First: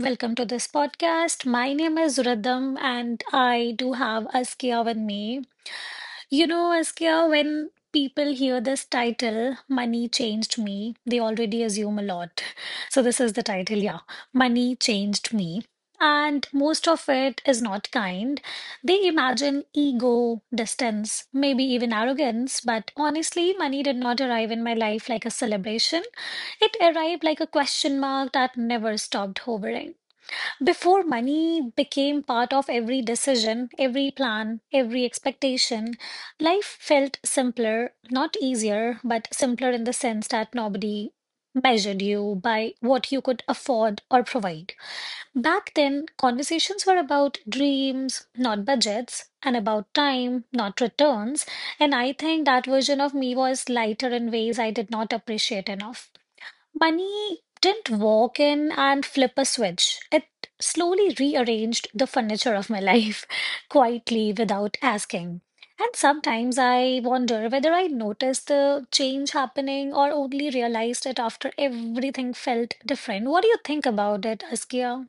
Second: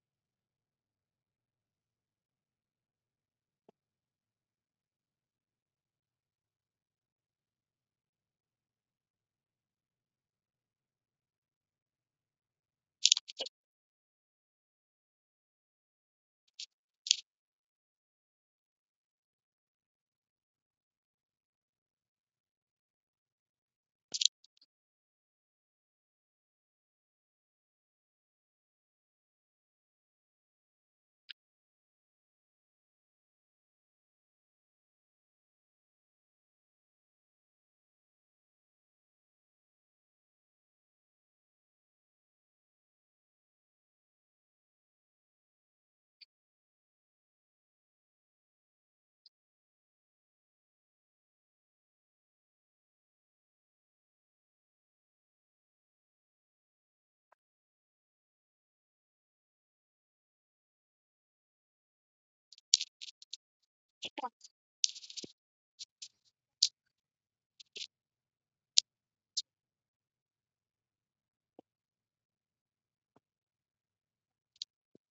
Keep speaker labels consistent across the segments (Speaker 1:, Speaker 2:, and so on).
Speaker 1: Welcome to this podcast. My name is Rhythm, and I do have Askia with me. You know, Askia, when people hear this title, Money Changed Me, they already assume a lot. So, this is the title, yeah. Money Changed Me. And most of it is not kind. They imagine ego, distance, maybe even arrogance. But honestly, money did not arrive in my life like a celebration. It arrived like a question mark that never stopped hovering. Before money became part of every decision, every plan, every expectation, life felt simpler, not easier, but simpler in the sense that nobody measured you by what you could afford or provide. Back then, conversations were about dreams, not budgets, and about time, not returns. And I think that version of me was lighter in ways I did not appreciate enough. Money didn't walk in and flip a switch. It slowly rearranged the furniture of my life, quietly without asking. And sometimes I wonder whether I noticed the change happening or only realized it after everything felt different. What do you think about it, Askia?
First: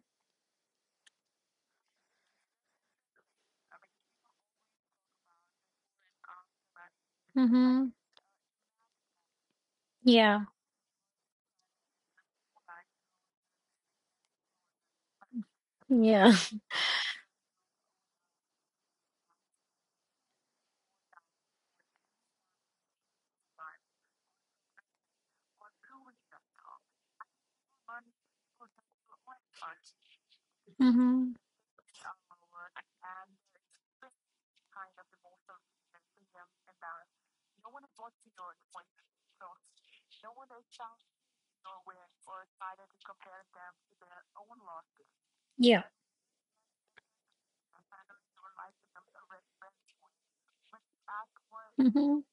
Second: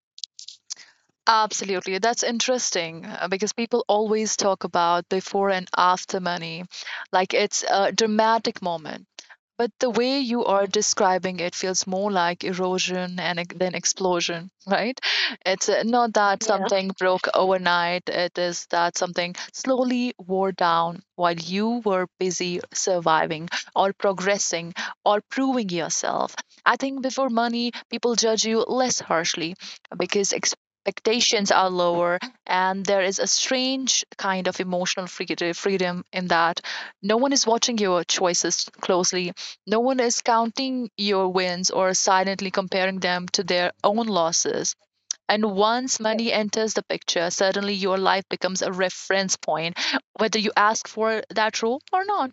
Speaker 2: Absolutely. That's interesting because people always talk about before and after money, like it's
Speaker 1: Mm-hmm.
Speaker 2: a dramatic moment. But the way
Speaker 1: Yeah.
Speaker 2: you are describing it feels more like erosion and ex- than explosion, right? It's not
Speaker 1: Yeah.
Speaker 2: that something broke overnight. It is that something slowly wore down while you were busy surviving or progressing or proving yourself. I think before money, people judge you less harshly because
Speaker 1: Mm-hmm.
Speaker 2: expectations are lower, and there is a strange kind of emotional freedom in that. No one is watching your choices closely, no one is counting your wins or silently comparing them to their own losses. And
Speaker 1: Yeah.
Speaker 2: once money enters the picture, suddenly your life becomes a reference point, whether you ask for that role or
Speaker 1: Mm-hmm.
Speaker 2: not.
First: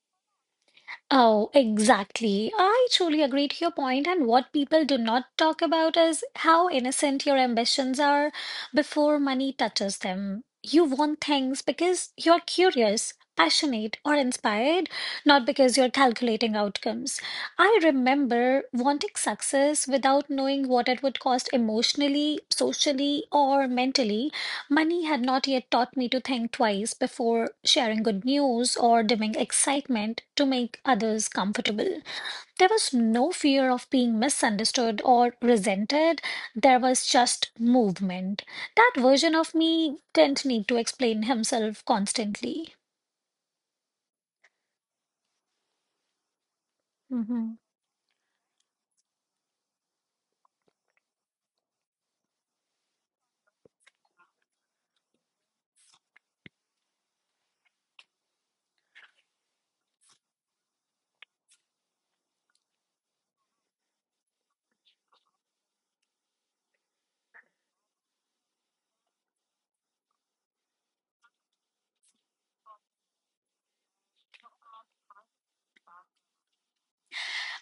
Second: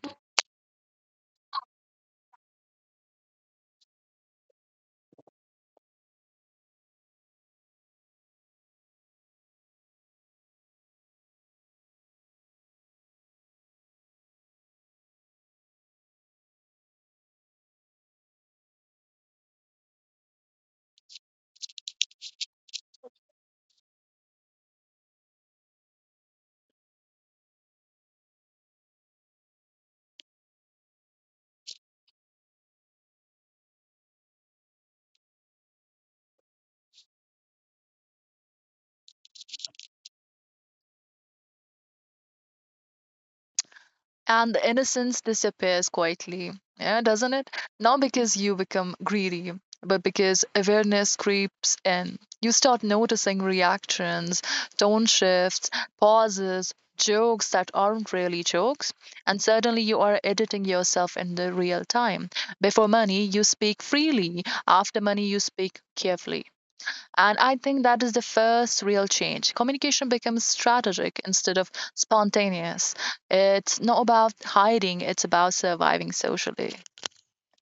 Speaker 1: Oh, exactly. I truly agree to your point, and what people do not talk about is how innocent your ambitions are before money touches them. You want things because you're curious, passionate, or inspired, not because you're calculating outcomes. I remember wanting success without knowing what it would cost emotionally, socially, or mentally. Money had not yet taught me to think twice before sharing good news or doing excitement to make others comfortable. There was no fear of being misunderstood or resented. There was just movement. That version of me didn't need to explain himself constantly.
Speaker 2: And the innocence disappears quietly, yeah, doesn't it?
Speaker 1: Mhm.
Speaker 2: Not because you become greedy, but because awareness creeps in. You start noticing reactions, tone shifts, pauses, jokes that aren't really jokes, and suddenly you are editing yourself in the real time. Before money you speak freely, after money you speak carefully, and I think that is the first real change. Communication becomes strategic instead of spontaneous. It's not about hiding, it's about surviving socially.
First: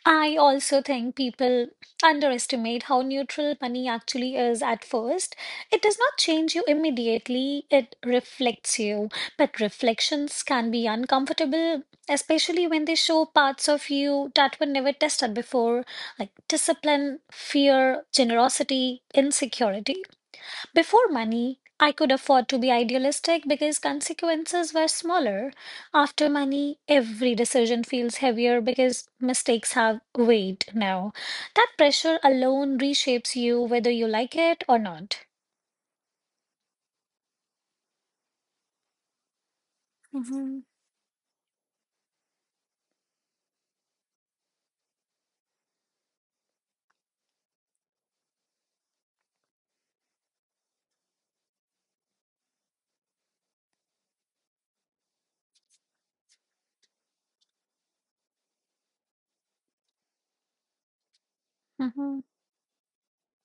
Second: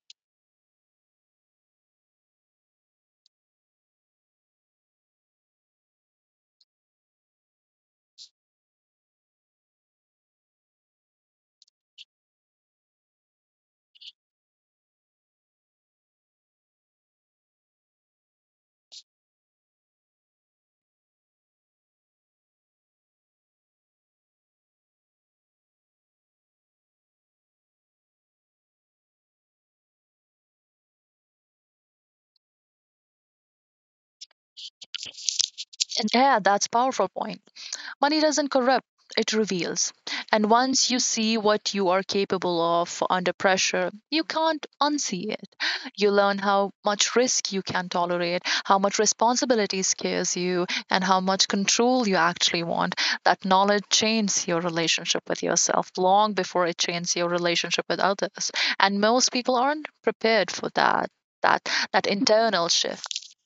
Speaker 1: I also think people underestimate how neutral money actually is at first. It does not change you immediately, it reflects you. But reflections can be uncomfortable, especially when they show parts of you that were never tested before, like discipline, fear, generosity, insecurity. Before money, I could afford to be idealistic because consequences were smaller. After money, every decision feels heavier because mistakes have weight now. That pressure alone reshapes you whether you like it or not.
Speaker 2: And yeah, that's a powerful point. Money doesn't corrupt, it reveals. And
Speaker 1: Hmm.
Speaker 2: once you see what you are capable of under pressure, you can't unsee it. You learn how much risk you can tolerate, how much responsibility scares you, and how much control you actually want. That knowledge changes your relationship with yourself long before it changes your relationship with others. And most people aren't prepared for that that internal shift.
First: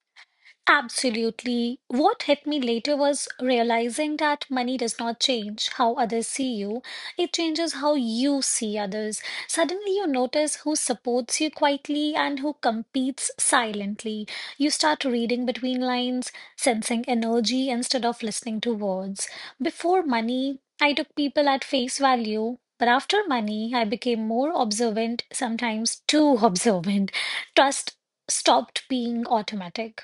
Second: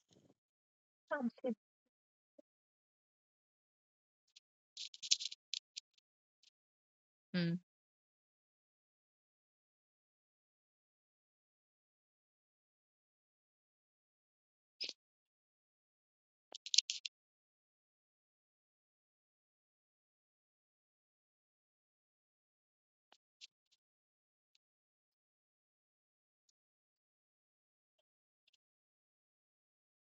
Speaker 1: Absolutely. What hit me later was realizing that money does not change how others see you, it
Speaker 2: Mm.
Speaker 1: changes how you see others. Suddenly, you notice who supports you quietly and who competes silently. You start reading between lines, sensing energy instead of listening to words. Before money, I took people at face value. But after money, I became more observant, sometimes too observant. Trust stopped being automatic.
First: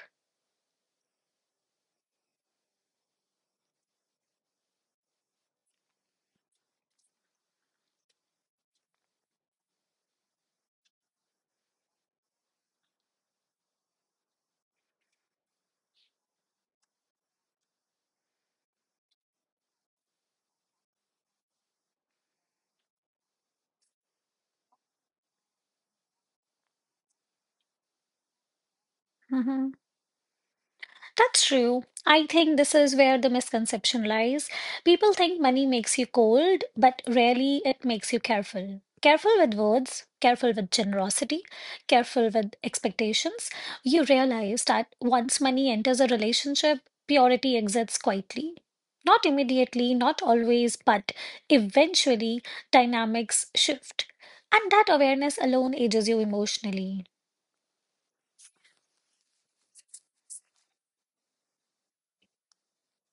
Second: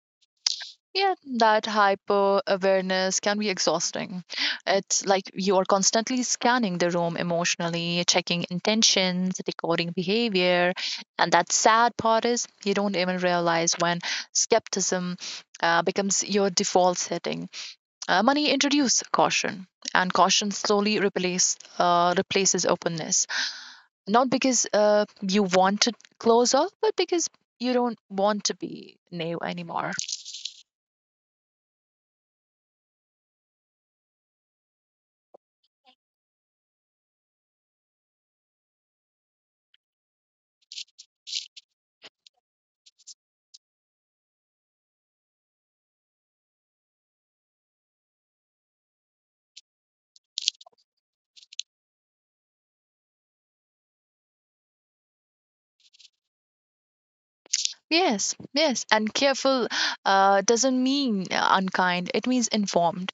Speaker 2: Yeah, that hyper awareness can be exhausting. It's like you are constantly scanning the room emotionally, checking intentions, decoding behavior. And that sad part is you don't even realize when skepticism becomes your default setting. Money introduce caution, and caution slowly replaces openness. Not because you want to close off, but because you don't want to be naive
Speaker 1: Mhm.
Speaker 2: anymore.
Speaker 1: That's true. I think this is where the misconception lies. People think money makes you cold, but rarely it makes you careful. Careful with words, careful with generosity, careful with expectations. You realize that once money enters a relationship, purity exits quietly. Not immediately, not always, but eventually dynamics shift. And that awareness alone ages you emotionally.
Speaker 2: Yes, yes, and careful doesn't mean unkind. It means informed.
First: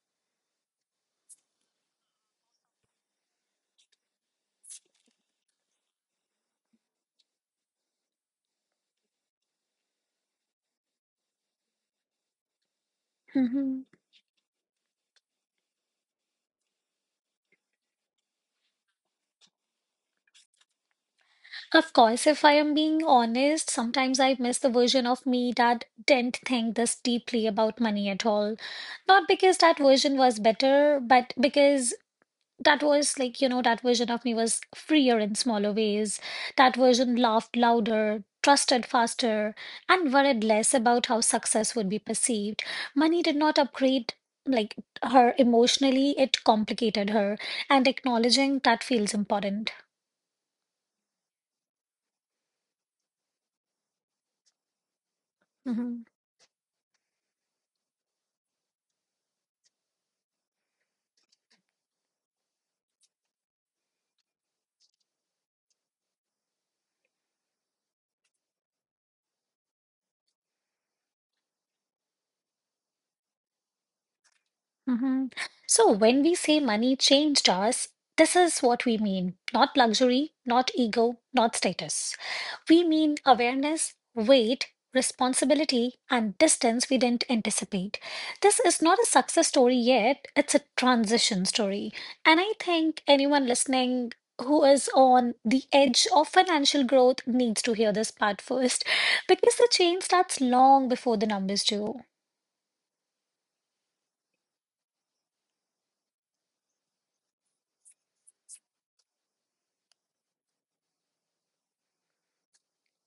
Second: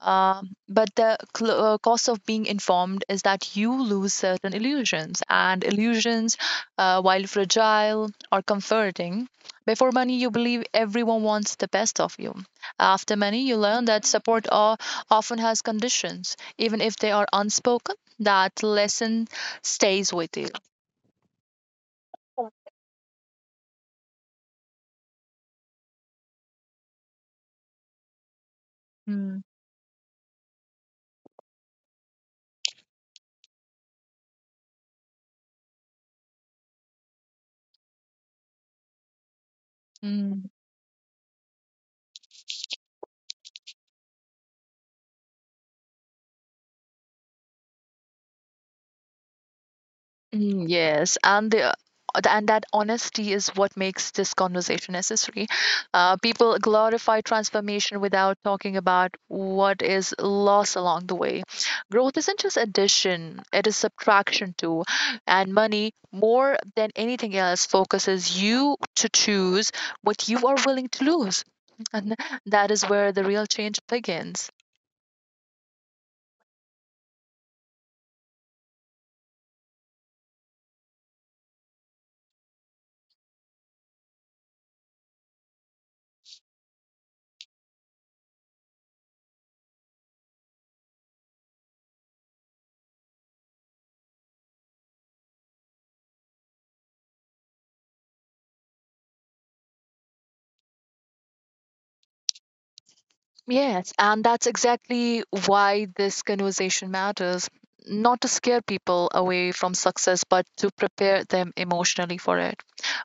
Speaker 2: Uh, but the cost of being informed is that you lose certain illusions, and illusions, while fragile or comforting, before money you believe everyone wants the best of you. After money, you
Speaker 1: Mm-hmm.
Speaker 2: learn that support often has conditions, even if they are unspoken. That lesson stays with you.
Speaker 1: Of course, if I am being honest, sometimes I miss the version of me that didn't think this deeply about money at all. Not
Speaker 2: Mm,
Speaker 1: because that version was better, but because that was like, that version of me was freer in smaller ways. That version laughed louder, trusted faster, and worried
Speaker 2: mm.
Speaker 1: less about how success would be perceived. Money did not upgrade like her emotionally, it complicated her, and acknowledging that feels important.
Speaker 2: Yes, and that honesty is what makes this conversation necessary.
Speaker 1: Mhm.
Speaker 2: People glorify transformation without talking about what is lost along the way. Growth isn't just addition; it is subtraction too. And money, more than anything else, focuses you to choose what you are willing to lose, and that is where the real change begins.
Speaker 1: Hmm. So when we say money changed us, this is what we mean. Not luxury, not ego, not status. We mean awareness, weight, responsibility, and distance we didn't anticipate. This is not a success story yet, it's a transition story. And I think anyone listening who is on the edge of financial growth needs to hear this part first because the change starts long before the numbers do.
Speaker 2: Yes, and that's exactly why this conversation matters. Not to scare people away from success, but to prepare them emotionally for it.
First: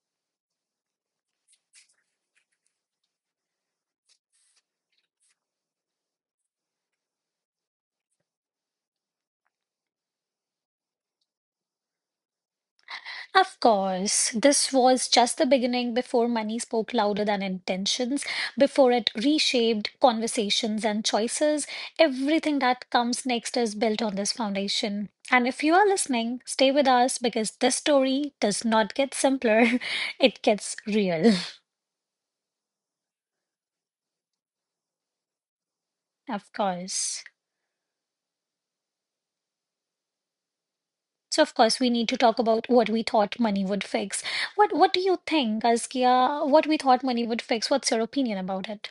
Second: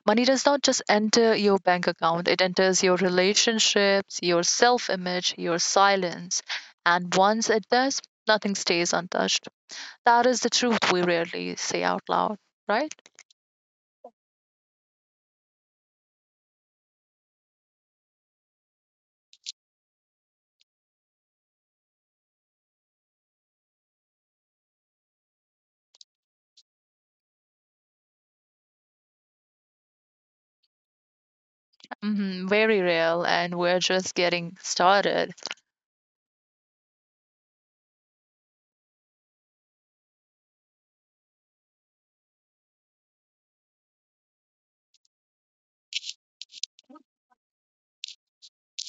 Speaker 2: Money does not just enter your bank account, it enters your relationships, your self image, your silence. And once it does, nothing stays untouched. That is the truth we rarely say out loud, right?
Speaker 1: Of course, this was just the beginning before money spoke louder than intentions, before it reshaped conversations and choices. Everything that comes next is built on this foundation. And if you are listening, stay with us because this story does not get simpler, it gets real.
Speaker 2: Hmm, very real, and we're just getting started.
Speaker 1: Of course. So of course we need to talk about what we thought money would fix. What do you think, Askia? What we thought money would fix? What's your opinion about it?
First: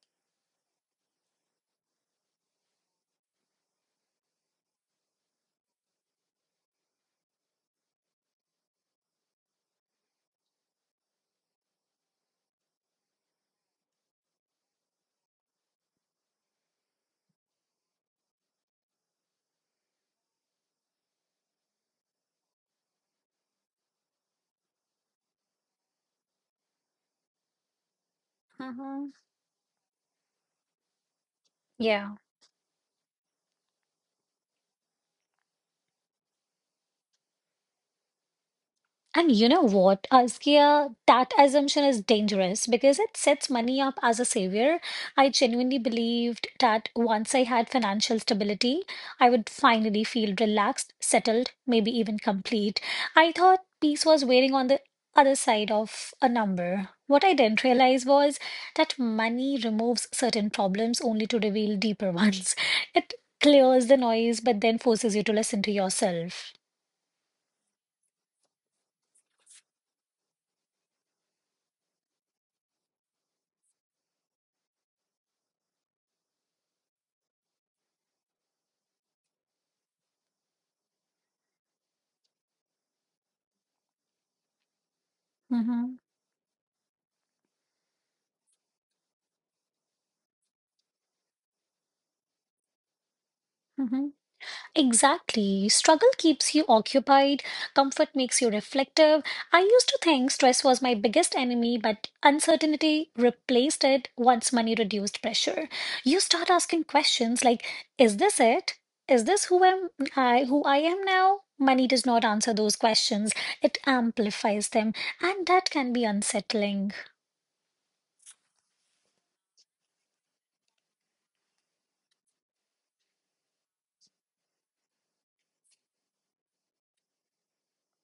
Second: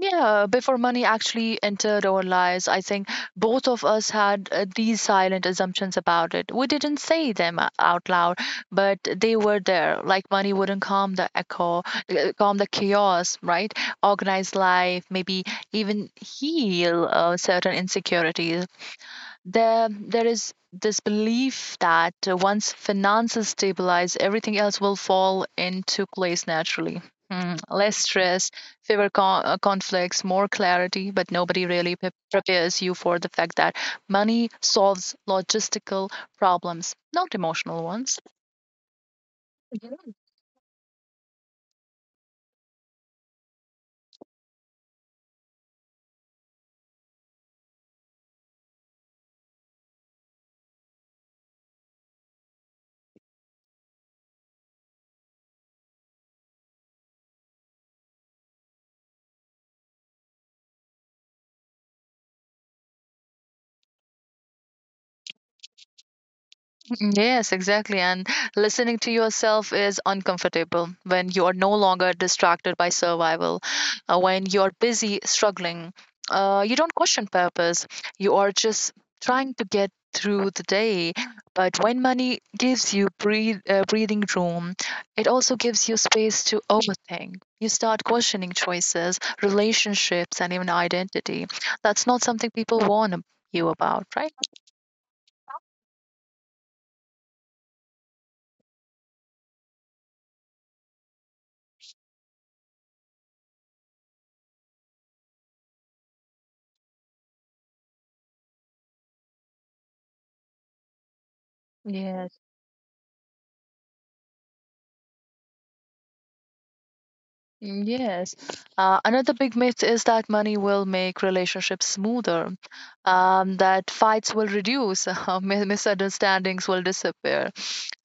Speaker 2: Yeah, before money actually entered our lives, I think both of us had these silent assumptions about it. We didn't say them out loud, but they were there. Like money wouldn't calm the echo, calm the chaos, right? Organize life, maybe even heal certain insecurities. There is this belief that once finances stabilize, everything else will fall into place naturally. Mm, less stress, fewer
Speaker 1: Hmm.
Speaker 2: con- uh, conflicts, more clarity, but nobody really
Speaker 1: Yeah.
Speaker 2: prepares you for the fact that money solves logistical problems, not emotional ones.
Speaker 1: And you know what, Askia, that assumption is dangerous because it sets money up as a savior. I genuinely believed that once I had financial stability, I would finally feel relaxed, settled, maybe even complete. I thought peace was waiting on the other side of a number. What I didn't realize was that money removes certain problems only to reveal deeper ones. It clears the noise, but then forces you to listen to yourself.
Speaker 2: Yes, exactly. And listening to yourself is uncomfortable when you are no longer distracted by survival, when you're busy struggling. You don't question purpose, you are just trying to get through the day. But when money gives you breathing room, it also gives you
Speaker 1: Mm-hmm.
Speaker 2: space to overthink. You start questioning choices, relationships, and even identity. That's not something people warn you about,
Speaker 1: Mm-hmm.
Speaker 2: right?
Speaker 1: Exactly. Struggle keeps you occupied, comfort makes you reflective. I used to think stress was my biggest enemy, but uncertainty replaced it once money reduced pressure. You start asking questions like, is this it? Is this who I am now? Money does not
Speaker 2: Yes.
Speaker 1: answer those questions. It amplifies them, and that can be unsettling.
Speaker 2: Mm, yes. Another big myth is that money will make relationships smoother, that fights will reduce, misunderstandings will disappear,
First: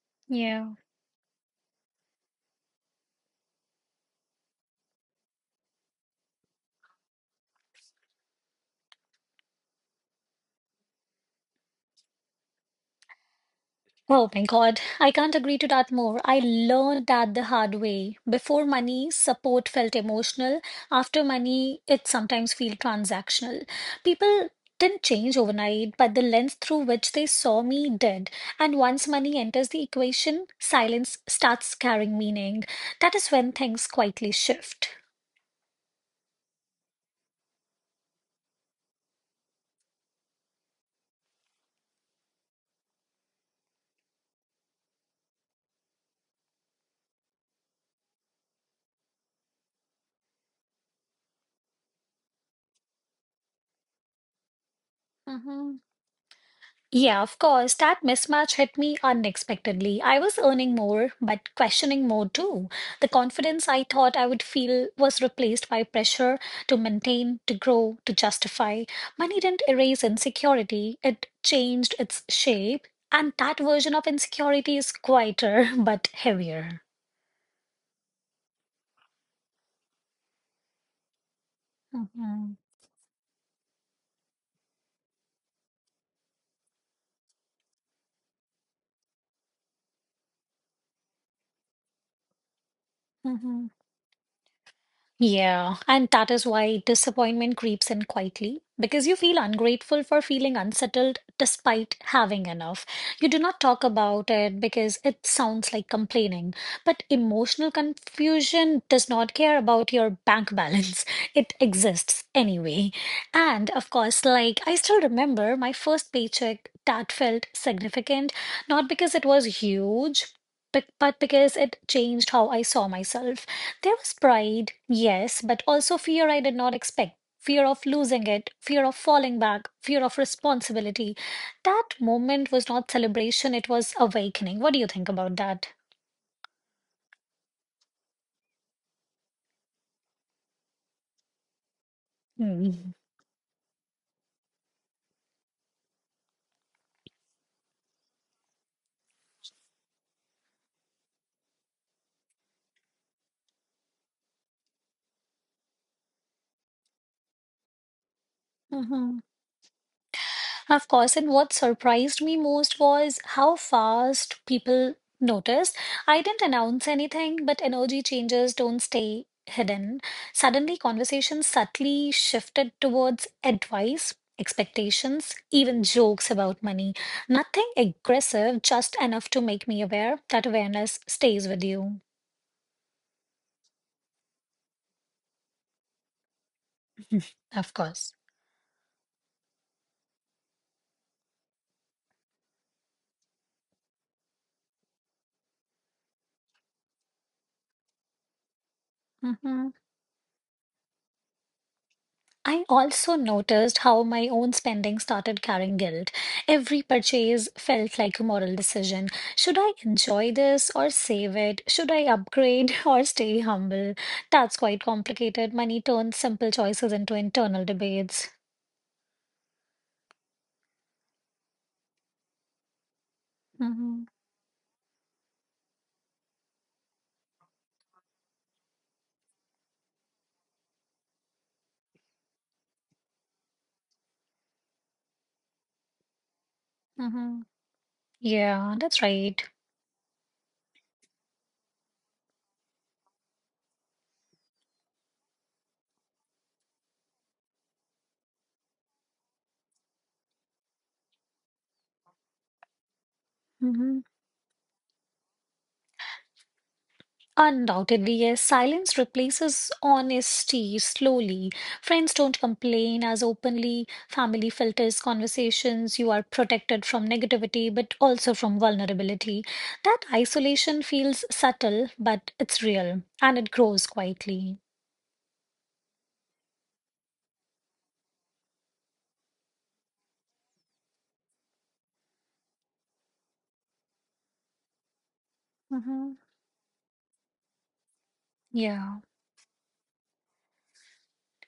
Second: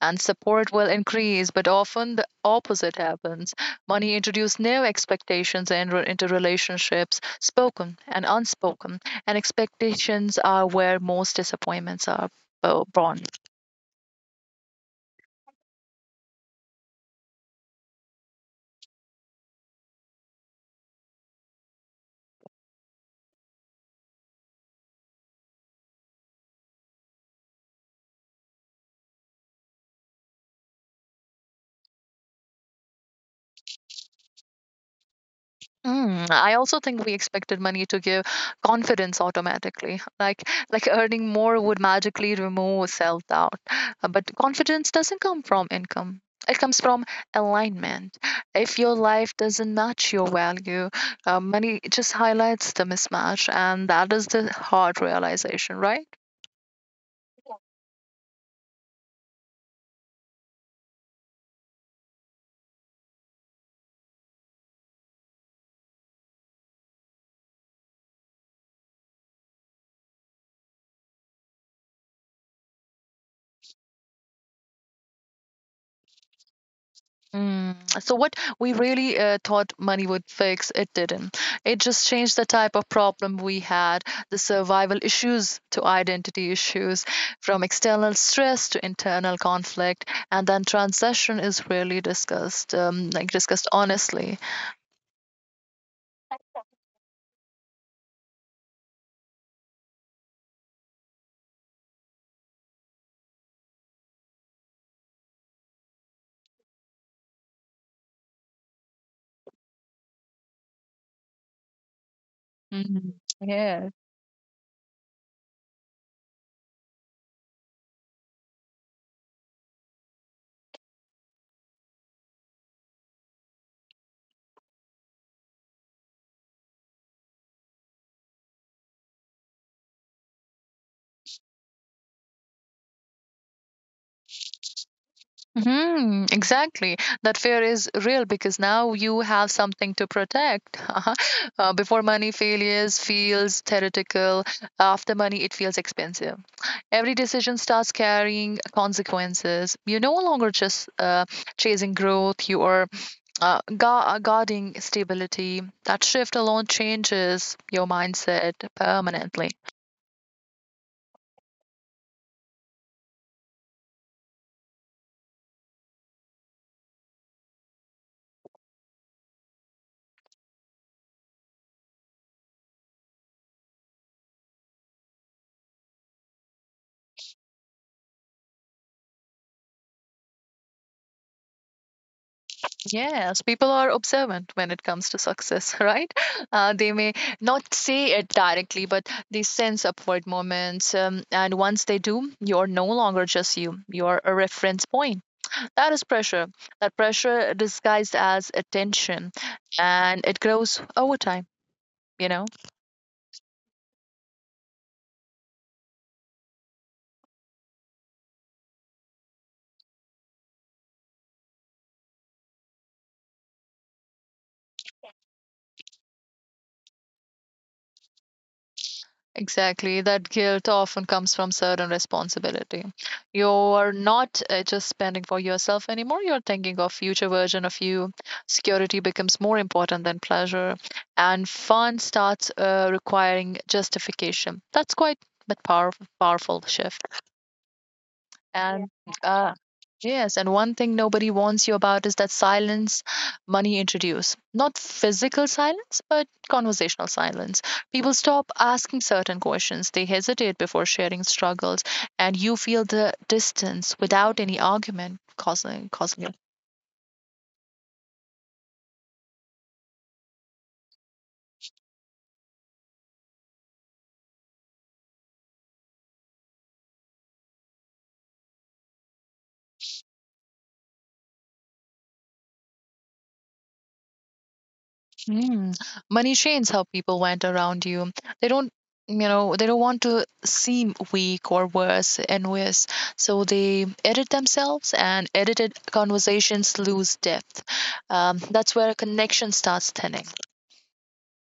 Speaker 2: and
Speaker 1: Yeah.
Speaker 2: support will increase. But often the opposite happens. Money introduces new expectations into relationships, spoken and unspoken, and expectations are where most disappointments are born.
Speaker 1: Oh my God, I can't agree to that more. I learned that the hard way. Before money, support felt emotional. After money, it sometimes feels transactional. People didn't change overnight, but the lens through which they saw me did. And once money enters the equation, silence starts carrying meaning. That is when things quietly shift.
Speaker 2: Mm, I also think we expected money to give confidence automatically, like earning more would magically remove self-doubt. But confidence doesn't come from income. It comes from alignment. If your life doesn't match your value, money just highlights the mismatch, and that is the hard realization,
Speaker 1: Mhm.
Speaker 2: right?
Speaker 1: Yeah, of course. That mismatch hit me unexpectedly. I was earning more, but questioning more too. The confidence I thought I would feel was replaced by pressure to maintain, to grow, to justify. Money didn't erase insecurity, it changed its shape. And that version of insecurity is quieter but heavier.
Speaker 2: Mm. So what we really thought money would fix, it didn't. It just changed the
Speaker 1: Hmm.
Speaker 2: type of problem we had, the survival issues to identity issues, from external stress to internal conflict, and then transition is really discussed, like
Speaker 1: Hmm.
Speaker 2: discussed honestly.
Speaker 1: Yeah, and that is why disappointment creeps in quietly because you feel ungrateful for feeling unsettled despite having enough. You do not talk about it because it sounds like complaining, but emotional confusion does not care about your bank balance. It exists anyway.
Speaker 2: Mhm.
Speaker 1: And
Speaker 2: Yeah,
Speaker 1: of course, like I still remember my first paycheck that felt significant, not because it was huge, but because it changed how I saw myself. There was pride, yes, but also fear I did not expect. Fear of losing it, fear of falling back, fear of responsibility. That moment was not celebration, it was awakening. What do you think about that?
Speaker 2: hmm, exactly. That fear is real because now you have something to protect. Uh-huh. Before money
Speaker 1: Mm.
Speaker 2: failures feels theoretical. After money, it feels expensive. Every decision starts carrying consequences. You're no longer just chasing growth. You are guarding stability. That shift alone changes your mindset permanently.
Speaker 1: Of course, and what surprised me most was how fast people noticed. I didn't announce anything, but energy changes don't stay hidden. Suddenly, conversations subtly shifted towards advice, expectations, even jokes about money. Nothing aggressive, just enough to make me aware. That awareness stays with you,
Speaker 2: Yes, people are observant when it comes to success, right? They may not
Speaker 1: of
Speaker 2: say
Speaker 1: course.
Speaker 2: it directly, but they sense upward moments. And once they do, you're no longer just you, you're a reference point. That is pressure. That pressure disguised as attention,
Speaker 1: Hmm.
Speaker 2: and it grows over time, you know?
Speaker 1: I also noticed how my own spending started carrying guilt. Every purchase felt like a moral decision. Should I enjoy this or save it? Should I upgrade or stay humble? That's quite complicated. Money turns simple choices into internal debates.
Speaker 2: Exactly. That guilt often comes from certain responsibility. You are
Speaker 1: Mm-hmm.
Speaker 2: not just spending for yourself anymore. You're thinking of future version of you. Security becomes more important than pleasure, and fun starts requiring justification. That's quite a powerful, powerful shift.
Speaker 1: Mm-hmm. Yeah,
Speaker 2: And
Speaker 1: that's right.
Speaker 2: uh, yes, and one thing nobody warns you about is that silence money introduce. Not physical silence, but conversational silence. People stop asking certain questions. They hesitate before sharing struggles, and you feel the distance
Speaker 1: Mm-hmm.
Speaker 2: without any argument causing.
Speaker 1: Undoubtedly, yes. Silence replaces honesty slowly. Friends don't complain as openly. Family filters conversations. You are protected from negativity, but also from vulnerability. That isolation feels subtle, but it's real and it grows quietly.
Speaker 2: Mm. Money trains how people went around you. They don't, You know, they don't want to seem weak or worse, envious. So they edit themselves, and edited
Speaker 1: Hmm.
Speaker 2: conversations lose depth. That's where
Speaker 1: Yeah.
Speaker 2: a connection starts thinning.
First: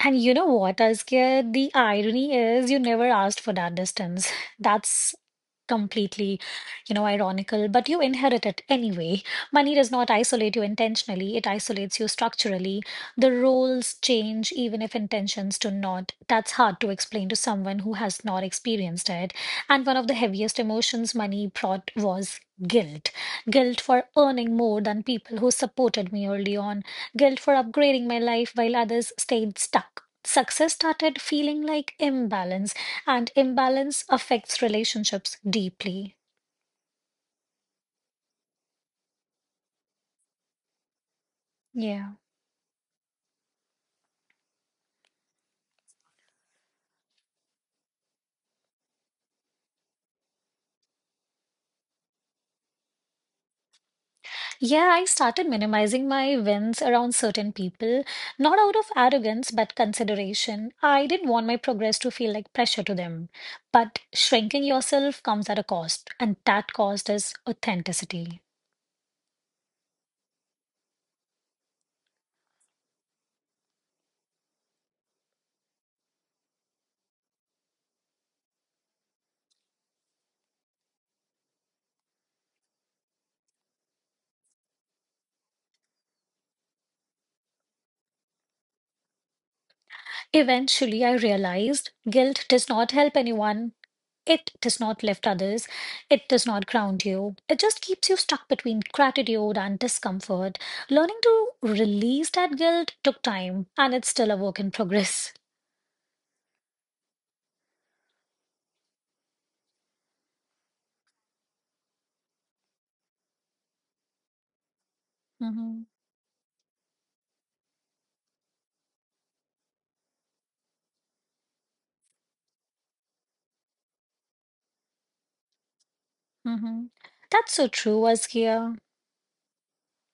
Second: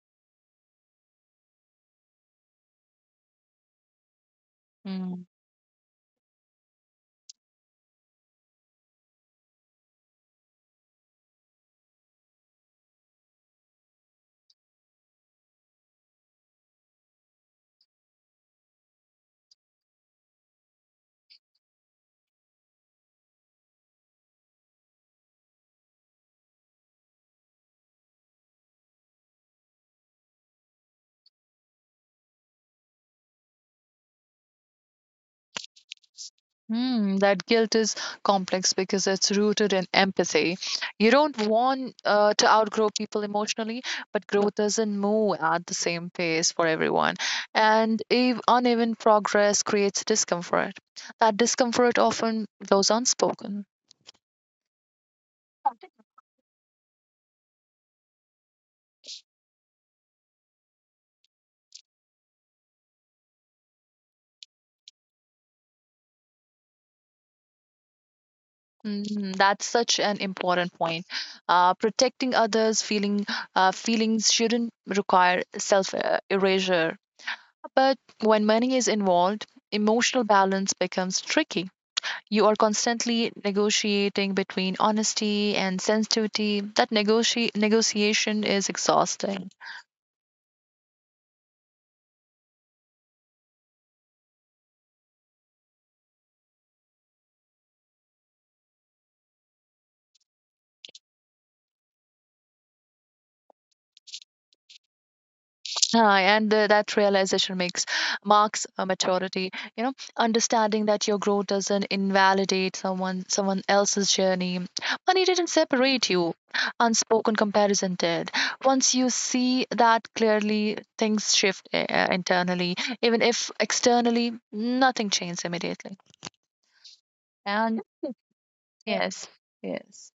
Speaker 1: And you know what, Azkia? The irony is you never asked for that distance. That's completely ironical, but you inherit it anyway. Money does not isolate you intentionally, it isolates you structurally. The roles change even if intentions do not. That's hard to explain to someone who has not experienced it. And one of the heaviest emotions money brought was guilt. Guilt for earning more than people who supported me early on. Guilt for upgrading my life while others stayed stuck. Success started feeling like imbalance, and imbalance affects relationships deeply.
Speaker 2: Hmm, that guilt is complex because it's rooted in empathy. You don't want
Speaker 1: Yeah.
Speaker 2: uh, to outgrow people emotionally, but growth doesn't move at the same pace for everyone. And uneven progress creates discomfort. That discomfort often goes unspoken.
Speaker 1: Yeah, I started minimizing my wins around certain people, not out of arrogance, but consideration. I didn't want my progress to feel like pressure to them. But shrinking yourself comes at a cost, and that cost is authenticity.
Speaker 2: Mm, that's such an important point. Protecting others' feelings shouldn't require self erasure. But when money is involved, emotional balance becomes tricky. You are constantly negotiating between honesty and sensitivity. That negotiation is exhausting.
Speaker 1: Eventually, I realized guilt does not help anyone. It does not lift others. It does not ground you. It just keeps you stuck between gratitude and discomfort. Learning to release that guilt took time, and it's still a work in progress.
Speaker 2: And that realization makes marks a maturity, you know, understanding that your growth doesn't invalidate someone else's journey. Money didn't
Speaker 1: Hmm.
Speaker 2: separate you, unspoken comparison did. Once you see that clearly, things shift internally, even if externally nothing changes immediately.
Speaker 1: Hmm. That's so
Speaker 2: And
Speaker 1: true, Askia.
Speaker 2: yes, yes.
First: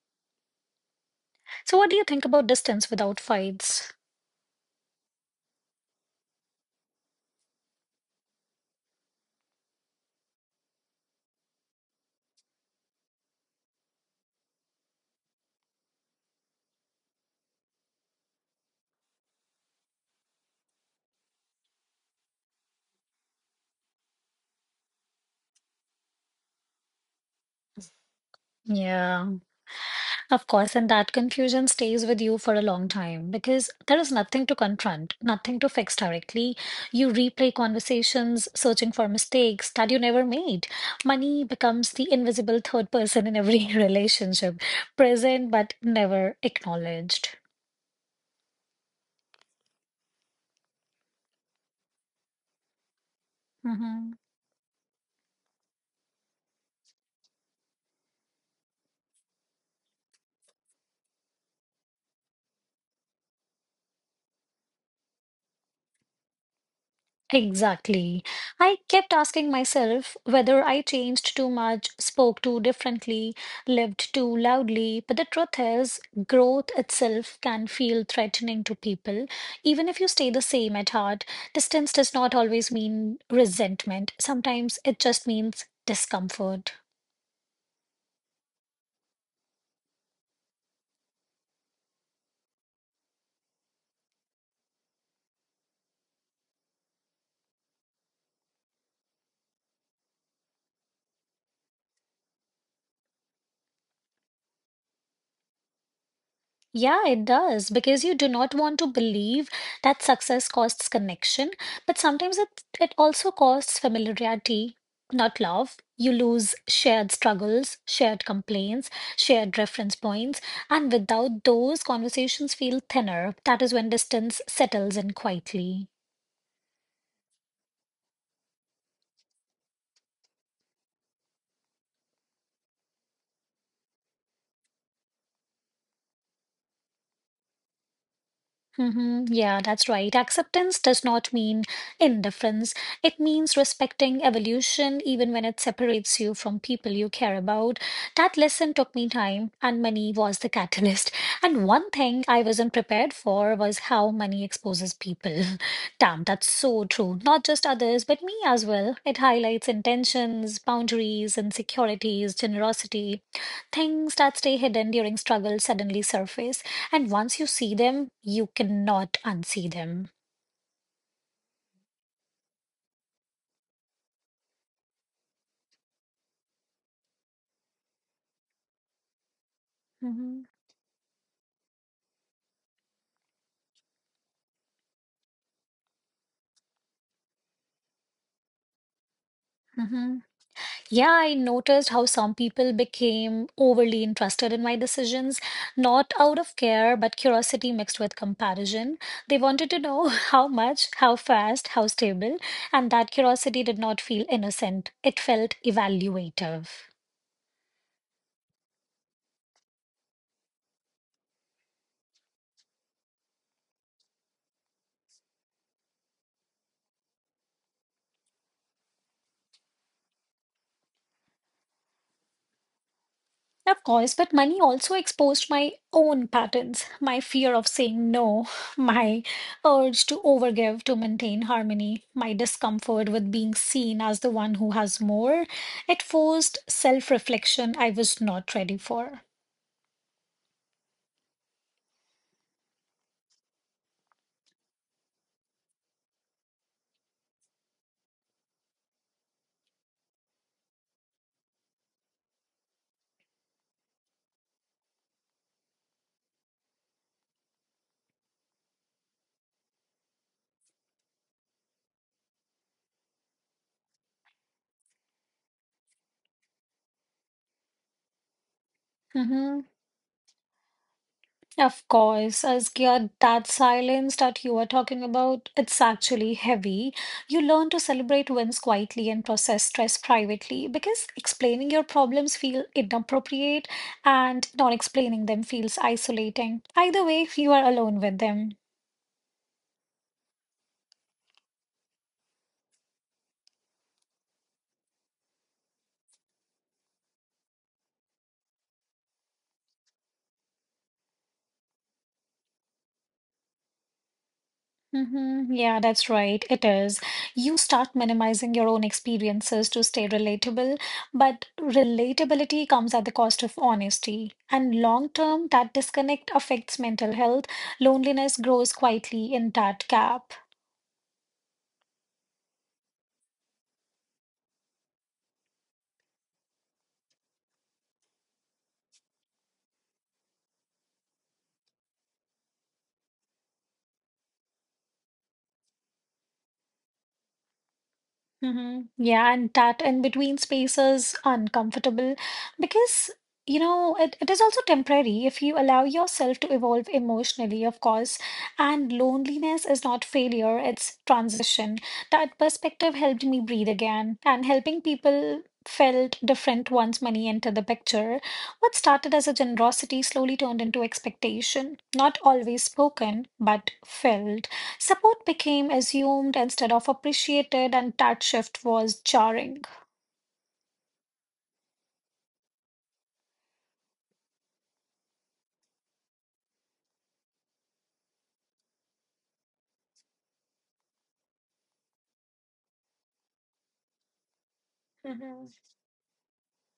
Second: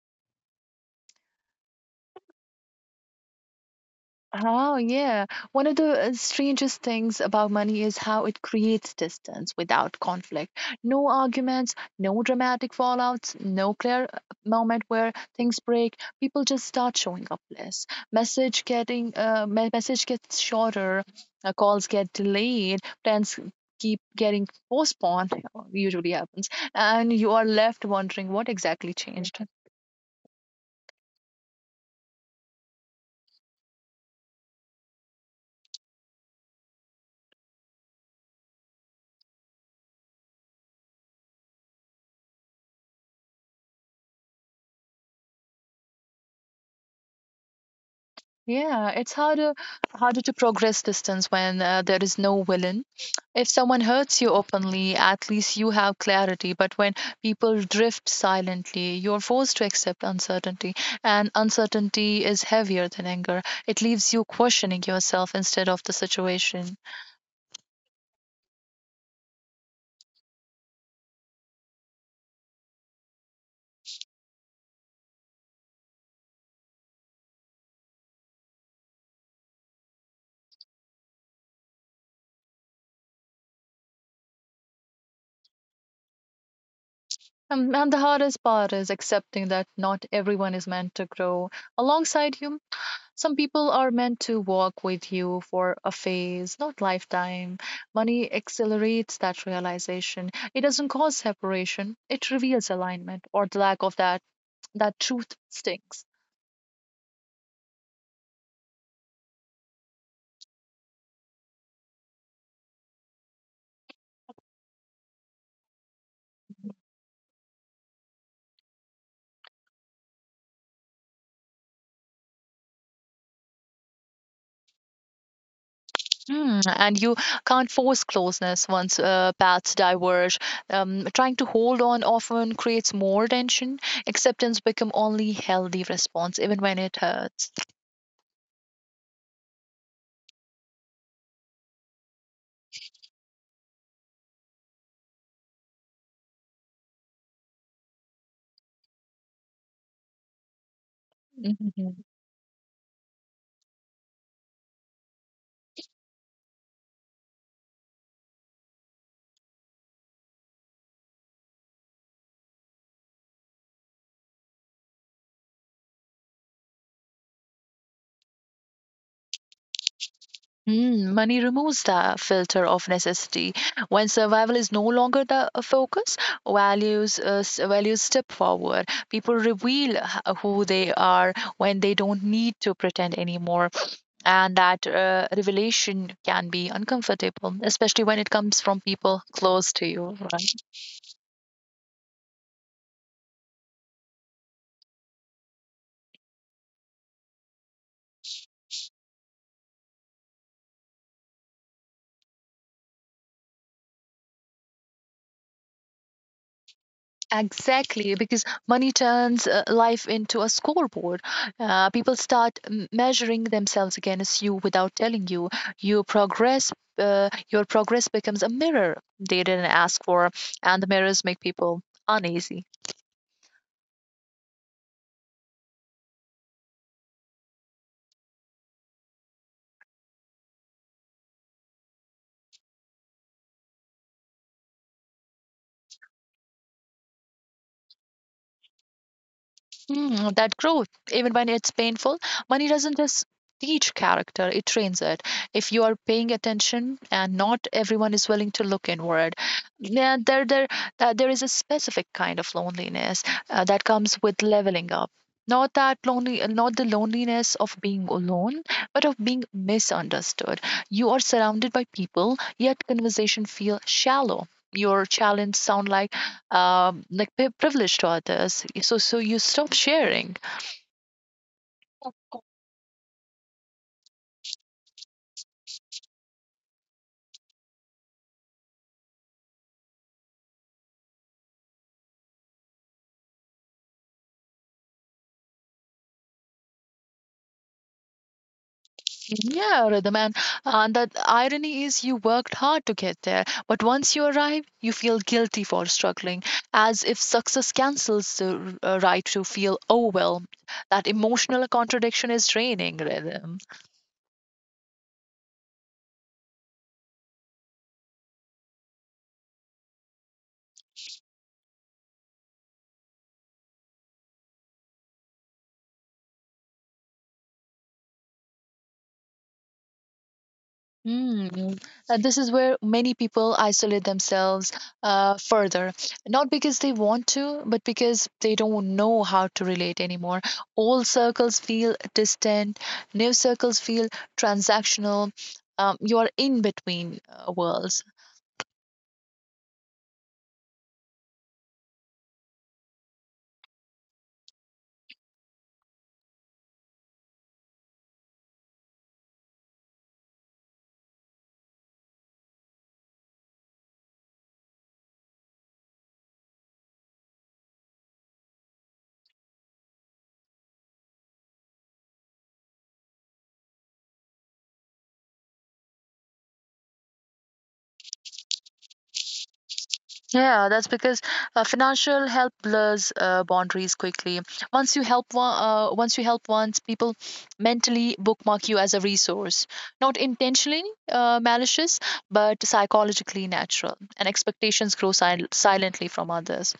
Speaker 1: So, what do you think about distance without fights?
Speaker 2: Oh, yeah. One of the strangest things about money is how it creates distance without conflict. No arguments, no dramatic fallouts, no clear moment where things break. People just start showing up less. Message gets shorter, calls get delayed, plans keep getting postponed. Usually happens, and you are left wondering what exactly
Speaker 1: Yeah.
Speaker 2: changed.
Speaker 1: Of course, and that confusion stays with you for a long time because there is nothing to confront, nothing to fix directly. You replay conversations, searching for mistakes that you never made. Money becomes the invisible third person in every relationship, present but never acknowledged.
Speaker 2: Yeah, it's harder to progress distance when there is no villain. If someone hurts
Speaker 1: Mhm.
Speaker 2: you openly, at least you have clarity. But when people drift silently, you're forced to accept uncertainty, and uncertainty is heavier than anger. It leaves you questioning yourself instead of the situation.
Speaker 1: Exactly. I kept asking myself whether I changed too much, spoke too differently, lived too loudly. But the truth is, growth itself can feel threatening to people. Even if you stay the same at heart, distance does not always mean resentment. Sometimes it just means discomfort.
Speaker 2: And the hardest part is accepting that not everyone is meant to grow alongside you. Some people are meant to walk with you for a phase, not lifetime. Money accelerates that realization. It doesn't cause separation, it reveals alignment or the lack of that. That truth stings.
Speaker 1: Yeah, it does because you do not want to believe that success costs connection, but sometimes it also costs familiarity, not love. You lose shared struggles, shared complaints, shared reference points, and without those, conversations feel thinner. That is when distance settles in quietly.
Speaker 2: Mm, and you can't force closeness once paths diverge. Trying to hold on often creates more tension. Acceptance become only healthy response, even when it hurts.
Speaker 1: Mm-hmm. Yeah, that's right. Acceptance does not mean indifference. It means respecting evolution, even when it separates you from people you care about. That lesson took me time, and money was the catalyst. And one thing I wasn't prepared for was how money exposes people. Damn, that's so true. Not just others, but me as well. It highlights intentions, boundaries, insecurities, generosity. Things that stay hidden during struggle suddenly surface. And once you see them, you cannot unsee them.
Speaker 2: Mm, money removes the filter of necessity. When survival is no longer the focus, values values step forward. People reveal
Speaker 1: Mhm,
Speaker 2: who they are when they don't need to pretend anymore, and that revelation can be uncomfortable, especially when it comes from people close to you,
Speaker 1: mhm.
Speaker 2: right?
Speaker 1: Yeah, I noticed how some people became overly interested in my decisions, not out of care, but curiosity mixed with comparison. They wanted to know, how much, how fast, how stable, and that curiosity did not feel innocent. It felt evaluative.
Speaker 2: Exactly, because money turns life into a scoreboard. People start measuring themselves against you without telling you. Your progress becomes a mirror they didn't ask for, and the mirrors make people uneasy.
Speaker 1: Of course, but money also exposed my own patterns, my fear of saying no, my urge to overgive to maintain harmony, my discomfort with being seen as the one who has more. It forced self reflection I was not ready for.
Speaker 2: Mm, that growth, even when it's painful, money doesn't just teach character, it trains it. If you are paying attention and not everyone is willing to look inward, yeah, there is a specific kind of loneliness that comes with leveling up. Not that lonely, not the loneliness of being alone, but of being misunderstood. You are surrounded by people, yet conversation feel shallow. Your challenge sound like like privilege to others. So you
Speaker 1: Mhm.
Speaker 2: stop sharing.
Speaker 1: Of course, Azkia, that silence that you are talking about, it's actually heavy. You learn to celebrate wins quietly and process stress privately because explaining your problems feel inappropriate and not explaining them feels isolating. Either way, you are alone with them.
Speaker 2: Yeah, rhythm, and that irony is you worked hard to get there, but once you arrive, you feel guilty for struggling, as if success cancels the right to feel overwhelmed. That emotional contradiction is draining, rhythm.
Speaker 1: Hmm. Yeah, that's right. It is. You start minimizing your own experiences to stay relatable, but relatability comes at the cost of honesty. And long term, that disconnect affects mental health. Loneliness grows quietly in that gap.
Speaker 2: Mm. This is where many people isolate themselves further, not because they want to, but because they don't know how to relate anymore. Old circles feel distant, new circles feel transactional. You are in between worlds.
Speaker 1: Hmm. Yeah, and that in between space is uncomfortable because, it is also temporary if you allow yourself to evolve emotionally, of course. And loneliness is not failure, it's transition. That perspective helped me breathe again, and helping people felt different once money entered the picture. What started as a generosity slowly turned into expectation, not always spoken, but felt. Support became assumed instead of appreciated, and that shift was jarring.
Speaker 2: Yeah, that's because financial help blurs boundaries quickly. Once you help once, people mentally bookmark you as a resource, not intentionally malicious, but psychologically natural, and expectations grow
Speaker 1: Mhm.
Speaker 2: silently from others.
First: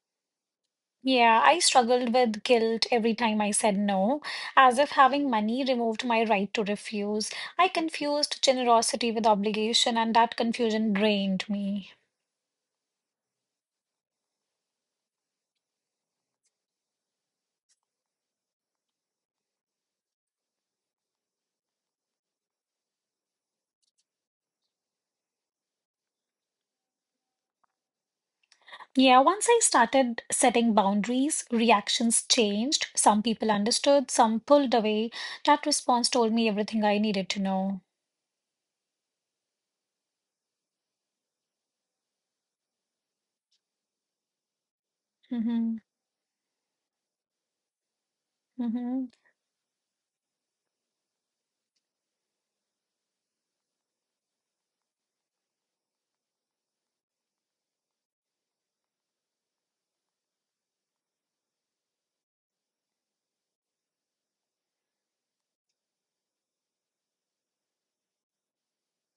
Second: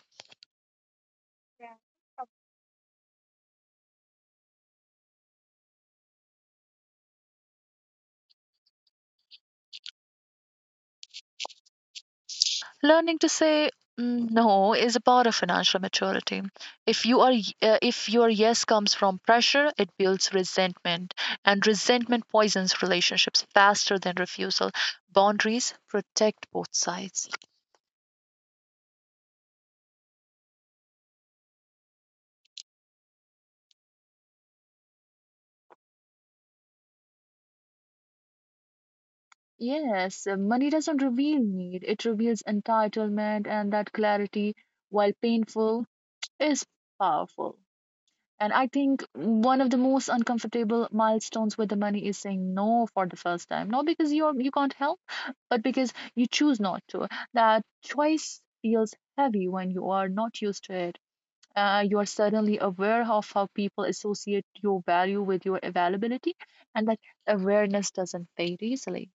Speaker 1: Yeah, I struggled with guilt every time I said no, as if having money removed my right to refuse. I confused generosity with obligation, and that confusion drained me.
Speaker 2: Learning to say "Mm, no is a part of financial maturity. If your yes comes from pressure, it builds resentment, and resentment poisons relationships faster than refusal. Boundaries protect both sides.
Speaker 1: Yeah, once I started setting boundaries, reactions changed. Some people understood, some pulled away. That response told me everything I needed to know.
Speaker 2: Yes, money doesn't reveal need, it reveals entitlement, and that clarity, while
Speaker 1: Mm-hmm.
Speaker 2: painful, is powerful. And I think
Speaker 1: Mm-hmm.
Speaker 2: one of the most uncomfortable milestones with the money is saying no for the first time. Not because you can't help, but because you choose not to. That choice feels heavy when you are not used to it. You are suddenly aware of how people associate your value with your availability, and that awareness doesn't fade easily.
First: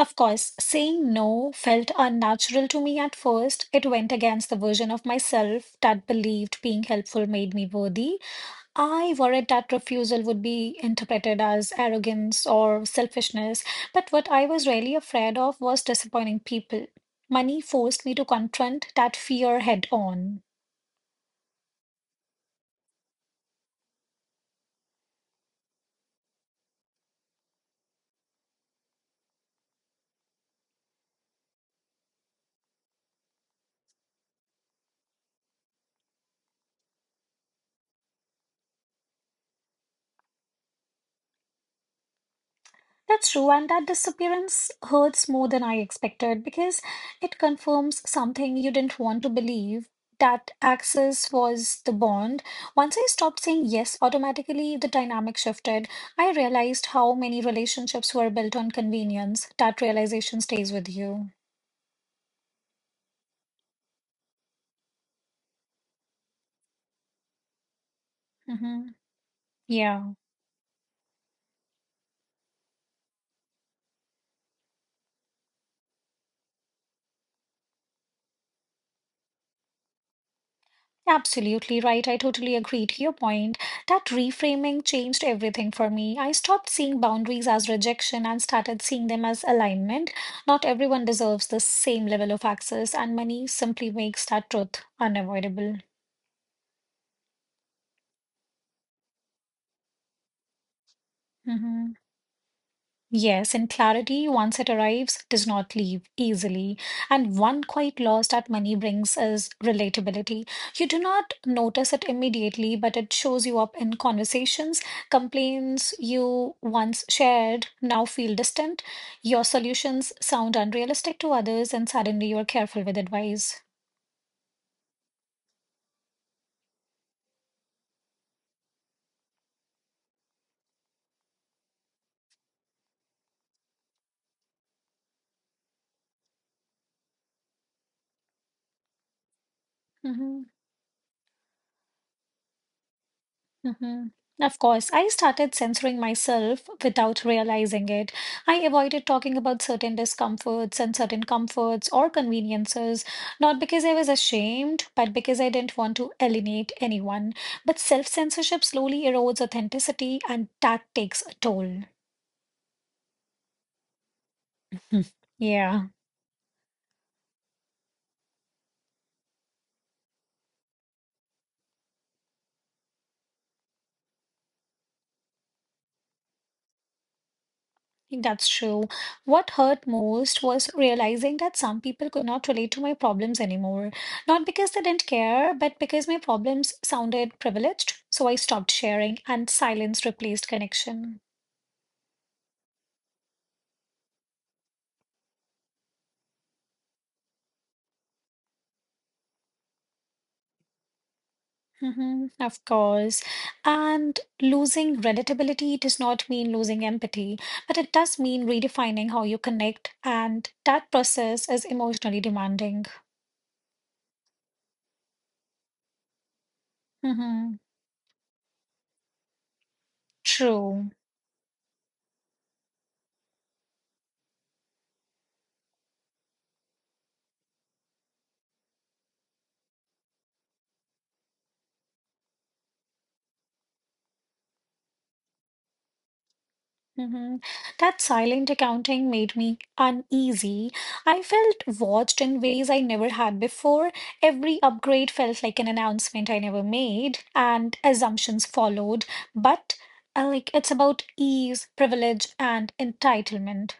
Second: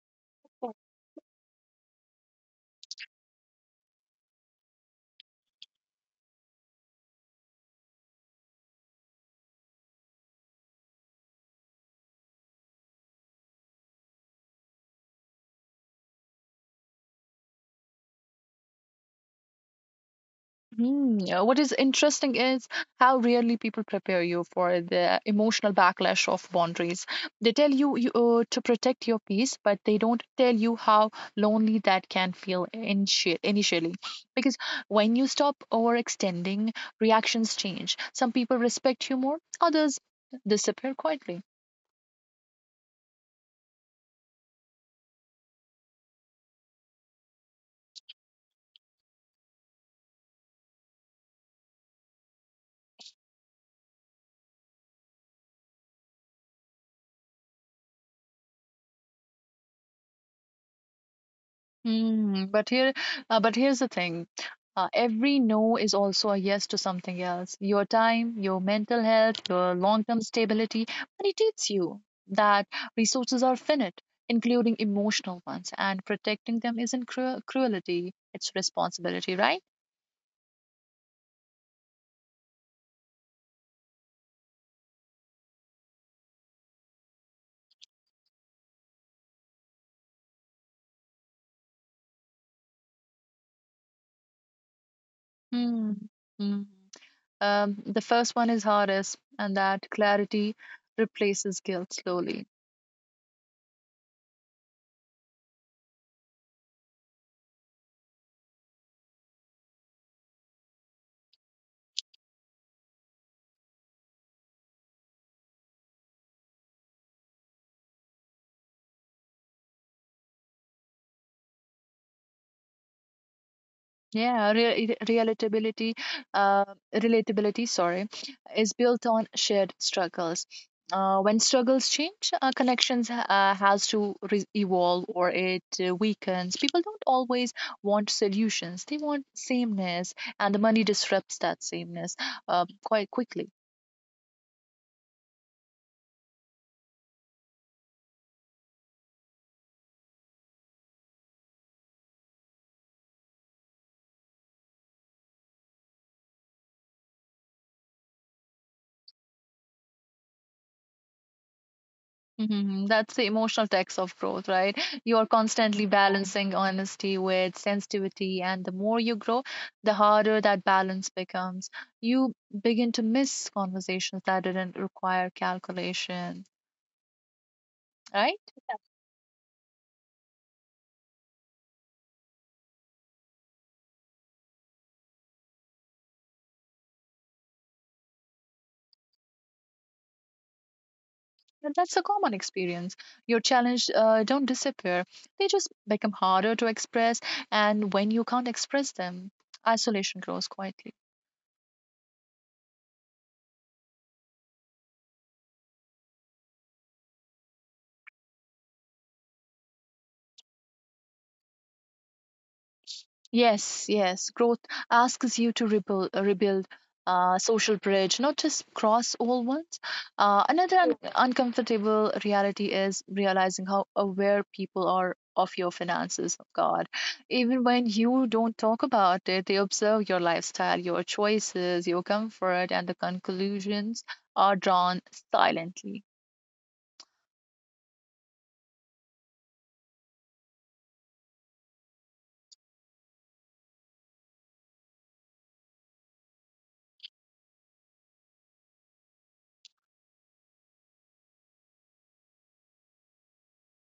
Speaker 1: Of course, saying no felt unnatural to me at first. It went against the version of myself that believed being helpful made me worthy. I worried that refusal would be interpreted as arrogance or selfishness, but what I was really afraid of was disappointing people. Money forced me to confront that fear head on.
Speaker 2: Hmm, yeah, what is interesting is how rarely people prepare you for the emotional backlash of boundaries. They tell you, to protect your peace, but they don't tell you how lonely that can feel initially. Because when you stop overextending, reactions change. Some people respect you more, others disappear quietly.
Speaker 1: That's true, and that disappearance hurts more than I expected because it confirms something you didn't want to believe that access was the bond. Once I stopped saying yes automatically, the dynamic shifted. I realized how many relationships were built on convenience. That realization stays with you.
Speaker 2: Mm, but here, but here's the thing. Every no is also a yes to something else. Your time, your
Speaker 1: Hmm.
Speaker 2: mental health, your
Speaker 1: Yeah.
Speaker 2: long-term stability. But it teaches you that resources are finite, including emotional ones, and protecting them isn't cruelty, it's responsibility, right?
Speaker 1: Absolutely right. I totally agree to your point. That reframing changed everything for me. I stopped seeing boundaries as rejection and started seeing them as alignment. Not everyone deserves the same level of access, and money simply makes that truth unavoidable.
Speaker 2: Hmm. mm. The first one is hardest, and that clarity replaces guilt
Speaker 1: Mhm.
Speaker 2: slowly.
Speaker 1: Yes, and clarity, once it arrives, does not leave easily. And one quiet loss that money brings is relatability. You do not notice it immediately, but it shows you up in conversations. Complaints you once shared now feel distant. Your solutions sound unrealistic to others, and suddenly you're careful with advice.
Speaker 2: Yeah, re it- relatability, uh, Relatability, sorry, is built on shared struggles. When struggles change, connections has to re evolve or it weakens. People don't always want solutions; they want sameness,
Speaker 1: Mhm.
Speaker 2: and the money disrupts that sameness quite quickly.
Speaker 1: Hmm. Of course, I started censoring myself without realizing it. I avoided talking about certain discomforts and certain comforts or conveniences, not because I was ashamed, but because I didn't want to alienate anyone. But self-censorship slowly erodes authenticity, and that takes a toll.
Speaker 2: Mhm. That's the emotional tax of growth, right?
Speaker 1: Hmm.
Speaker 2: You're constantly
Speaker 1: Yeah.
Speaker 2: balancing honesty with sensitivity, and the more you grow, the harder that balance becomes. You begin to miss conversations that didn't require calculation,
Speaker 1: Think
Speaker 2: right?
Speaker 1: that's true. What hurt most was realizing that some people could not relate to my problems anymore. Not because they didn't care, but because my problems sounded privileged. So I stopped sharing, and silence replaced connection.
Speaker 2: And that's a common experience. Your challenge don't disappear; they just become harder to express, and when you can't express them, isolation grows quietly.
Speaker 1: Hmm. Of course. And losing relatability does not mean losing empathy, but it does mean redefining how you connect, and that process is emotionally demanding.
Speaker 2: Yes. Growth asks you to rebuild,
Speaker 1: Hmm.
Speaker 2: social bridge, not just cross old ones. Another
Speaker 1: True.
Speaker 2: un uncomfortable reality is realizing how aware people are of your finances, of God. Even when you don't talk about it, they observe your lifestyle, your choices, your comfort, and the conclusions are drawn silently.
Speaker 1: Hmm. That silent accounting made me uneasy. I felt watched in ways I never had before. Every upgrade felt like an announcement I never made, and assumptions followed. But like it's about ease, privilege, and entitlement.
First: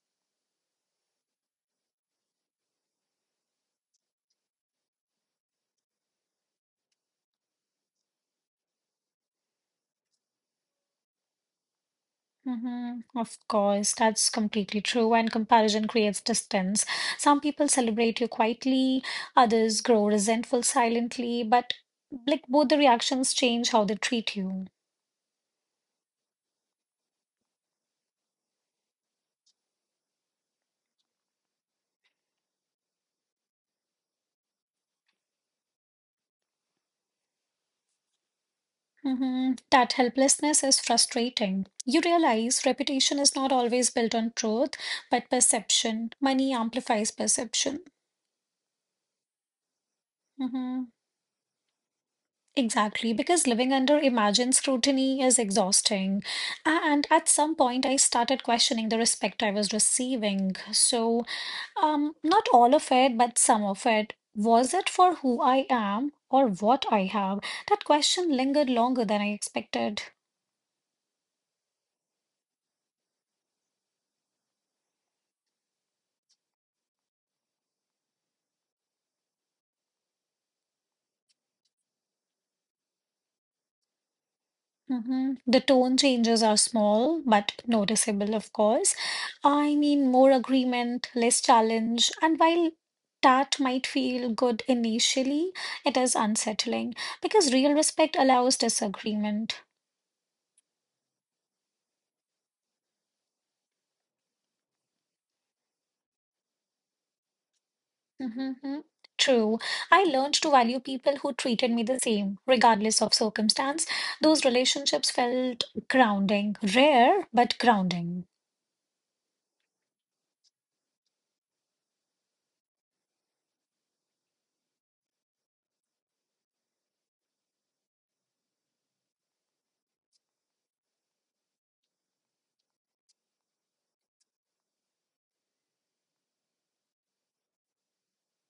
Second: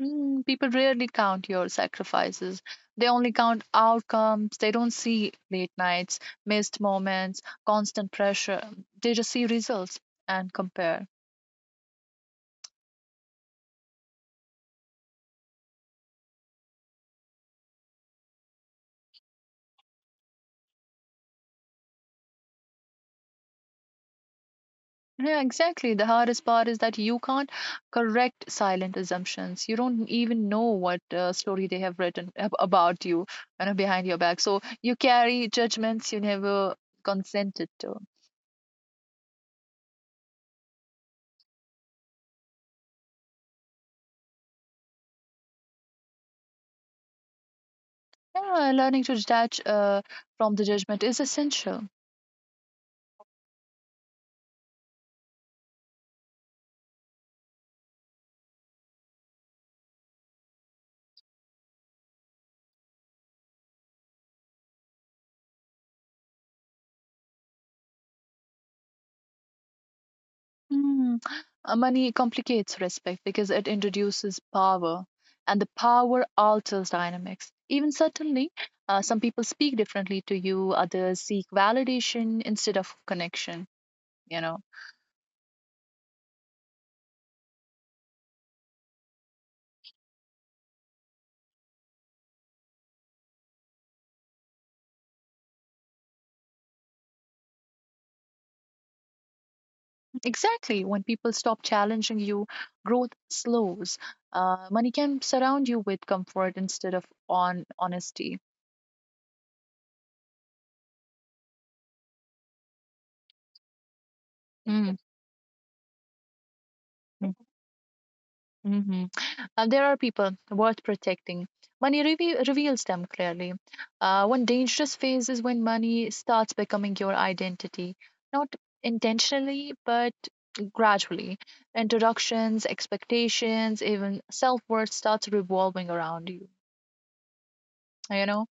Speaker 2: Mm, people rarely count your sacrifices. They only count outcomes. They don't see late nights, missed moments, constant pressure. They just see results and compare.
Speaker 1: Hmm. Of course, that's completely true. And comparison creates distance. Some people celebrate you quietly, others grow resentful silently, but like both the reactions change how they treat you.
Speaker 2: Yeah, exactly. The hardest part is that you can't correct silent assumptions. You don't even know what story they have written about you you know, behind your back. So you carry judgments you never consented to.
Speaker 1: Mhm. That helplessness is frustrating. You realize reputation is not always built on truth, but perception. Money amplifies perception.
Speaker 2: Yeah, learning to detach from the
Speaker 1: Mhm.
Speaker 2: judgment is essential.
Speaker 1: Exactly, because living under imagined scrutiny is exhausting. And at some point, I started questioning the respect I was receiving. So, not all of it, but some of it. Was it for who I am or what I have? That question lingered longer than I expected.
Speaker 2: Mm, money complicates respect because it introduces power, and the power alters dynamics. Even certainly, some people speak differently to you, others seek validation instead of connection, you know.
Speaker 1: Mhm. The tone changes are small but noticeable, of course. I mean, more agreement, less challenge, and while that might feel good initially, it is unsettling because real respect allows disagreement.
Speaker 2: Exactly. When people stop challenging you, growth slows. Money can surround you with comfort instead of on honesty.
Speaker 1: Mhm. True. I learned to value people who treated me the same, regardless of circumstance. Those
Speaker 2: Mm.
Speaker 1: relationships felt grounding, rare, but grounding.
Speaker 2: hmm there are people worth protecting. Money reveals them clearly. One dangerous phase is when money starts becoming your identity, not intentionally, but gradually. Introductions, expectations, even self worth starts revolving around you. You know,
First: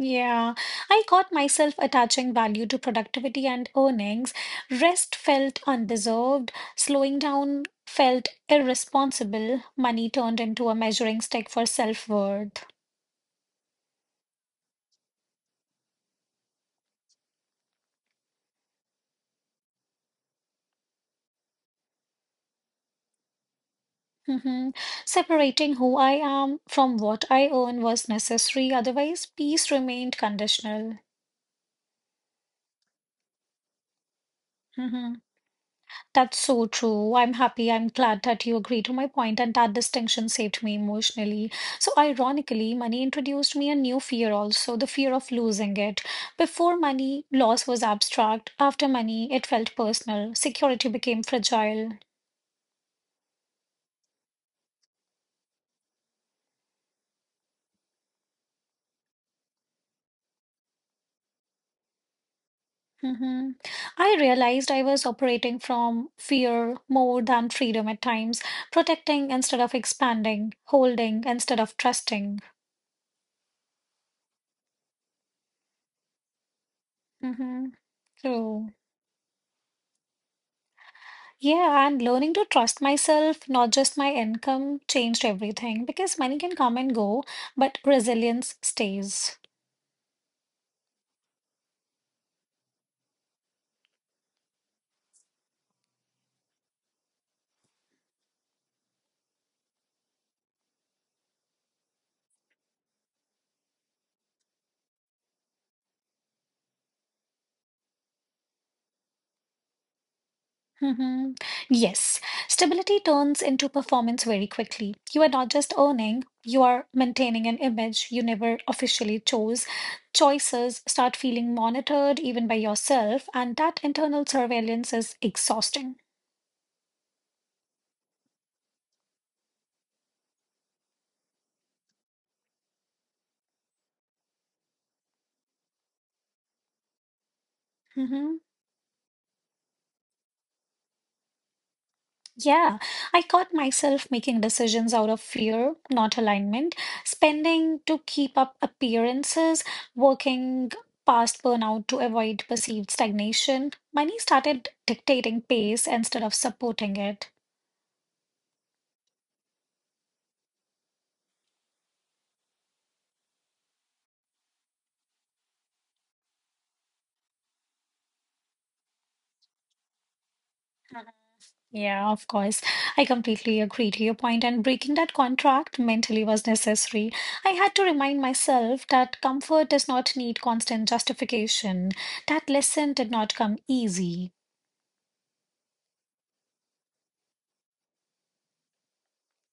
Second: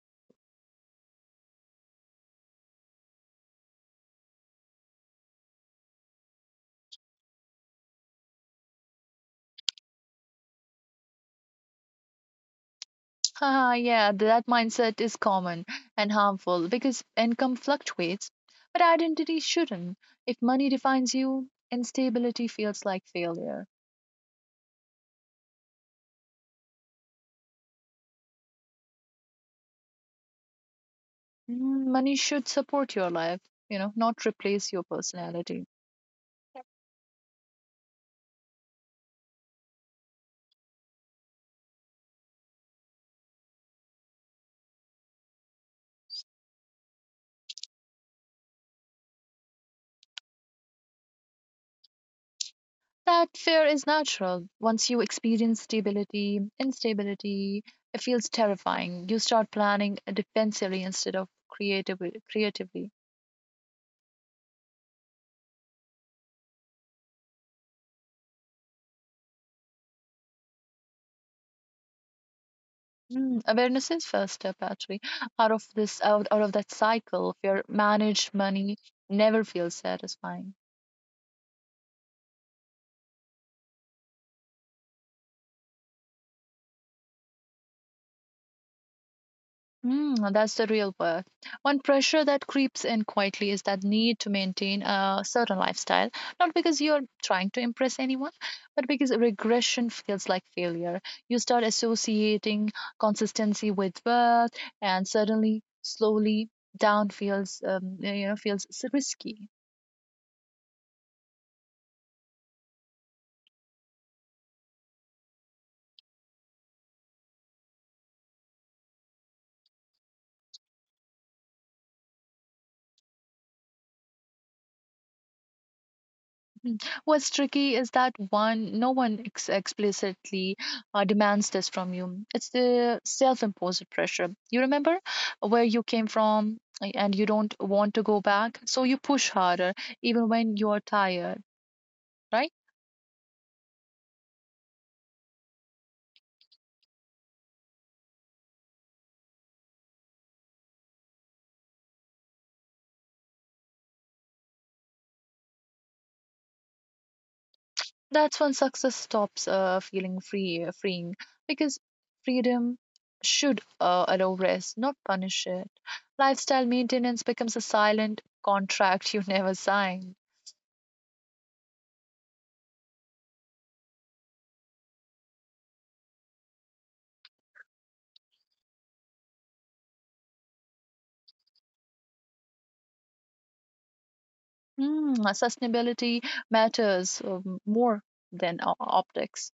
Speaker 1: Yeah, I caught myself attaching value to productivity and earnings. Rest felt undeserved, slowing down felt irresponsible, money turned into a measuring stick for self-worth.
Speaker 2: yeah, that mindset is common and harmful because income fluctuates, but identity shouldn't. If money defines you, instability feels like failure.
Speaker 1: Hmm. Separating who I am from what I earn was necessary, otherwise, peace remained conditional.
Speaker 2: Mm, money should support your life, you know, not replace your
Speaker 1: Hmm.
Speaker 2: personality.
Speaker 1: That's so true. I'm happy. I'm glad that you agree to my point, and that distinction saved me emotionally. So, ironically, money introduced me a new fear also, the fear of losing it. Before money, loss was abstract. After money, it felt personal. Security became fragile.
Speaker 2: That fear is natural. Once you experience stability, instability, it feels terrifying. You start planning defensively instead of creatively.
Speaker 1: Hmm. I realized I was operating from fear more than freedom at times, protecting instead of expanding, holding instead of trusting.
Speaker 2: Mm, awareness is first step actually. Out of that cycle, fear
Speaker 1: Hmm.
Speaker 2: managed
Speaker 1: True.
Speaker 2: money never feels satisfying.
Speaker 1: Yeah, and learning to trust myself, not just my income, changed everything because money can come and go, but resilience stays.
Speaker 2: Mm, that's the real work. One pressure that creeps in quietly is that need to maintain a certain lifestyle, not because you're trying to impress anyone, but because regression feels like failure. You start associating consistency with worth, and suddenly, slowly, down feels risky.
Speaker 1: Hmm. Yes, stability turns into performance very quickly. You are not just earning, you are maintaining an image you never officially chose. Choices start feeling monitored even by yourself, and that internal surveillance is exhausting.
Speaker 2: Mm. What's tricky is that one, no one explicitly demands this from you. It's the self-imposed pressure. You remember where you came from, and you don't want to go
Speaker 1: Mm-hmm.
Speaker 2: back, so you push harder, even when you're tired, right?
Speaker 1: Yeah, I caught myself making decisions out of fear, not alignment, spending to keep up appearances, working past burnout to avoid perceived stagnation. Money started dictating pace instead of supporting it.
Speaker 2: That's when success stops feeling freeing, because freedom should allow rest, not punish it. Lifestyle maintenance becomes a silent contract you never sign.
Speaker 1: Mhm. Yeah, of course. I completely agree to your point, and breaking that contract mentally was necessary. I had to remind myself that comfort does not need constant justification. That lesson did not come easy.
Speaker 2: Sustainability matters more than optics.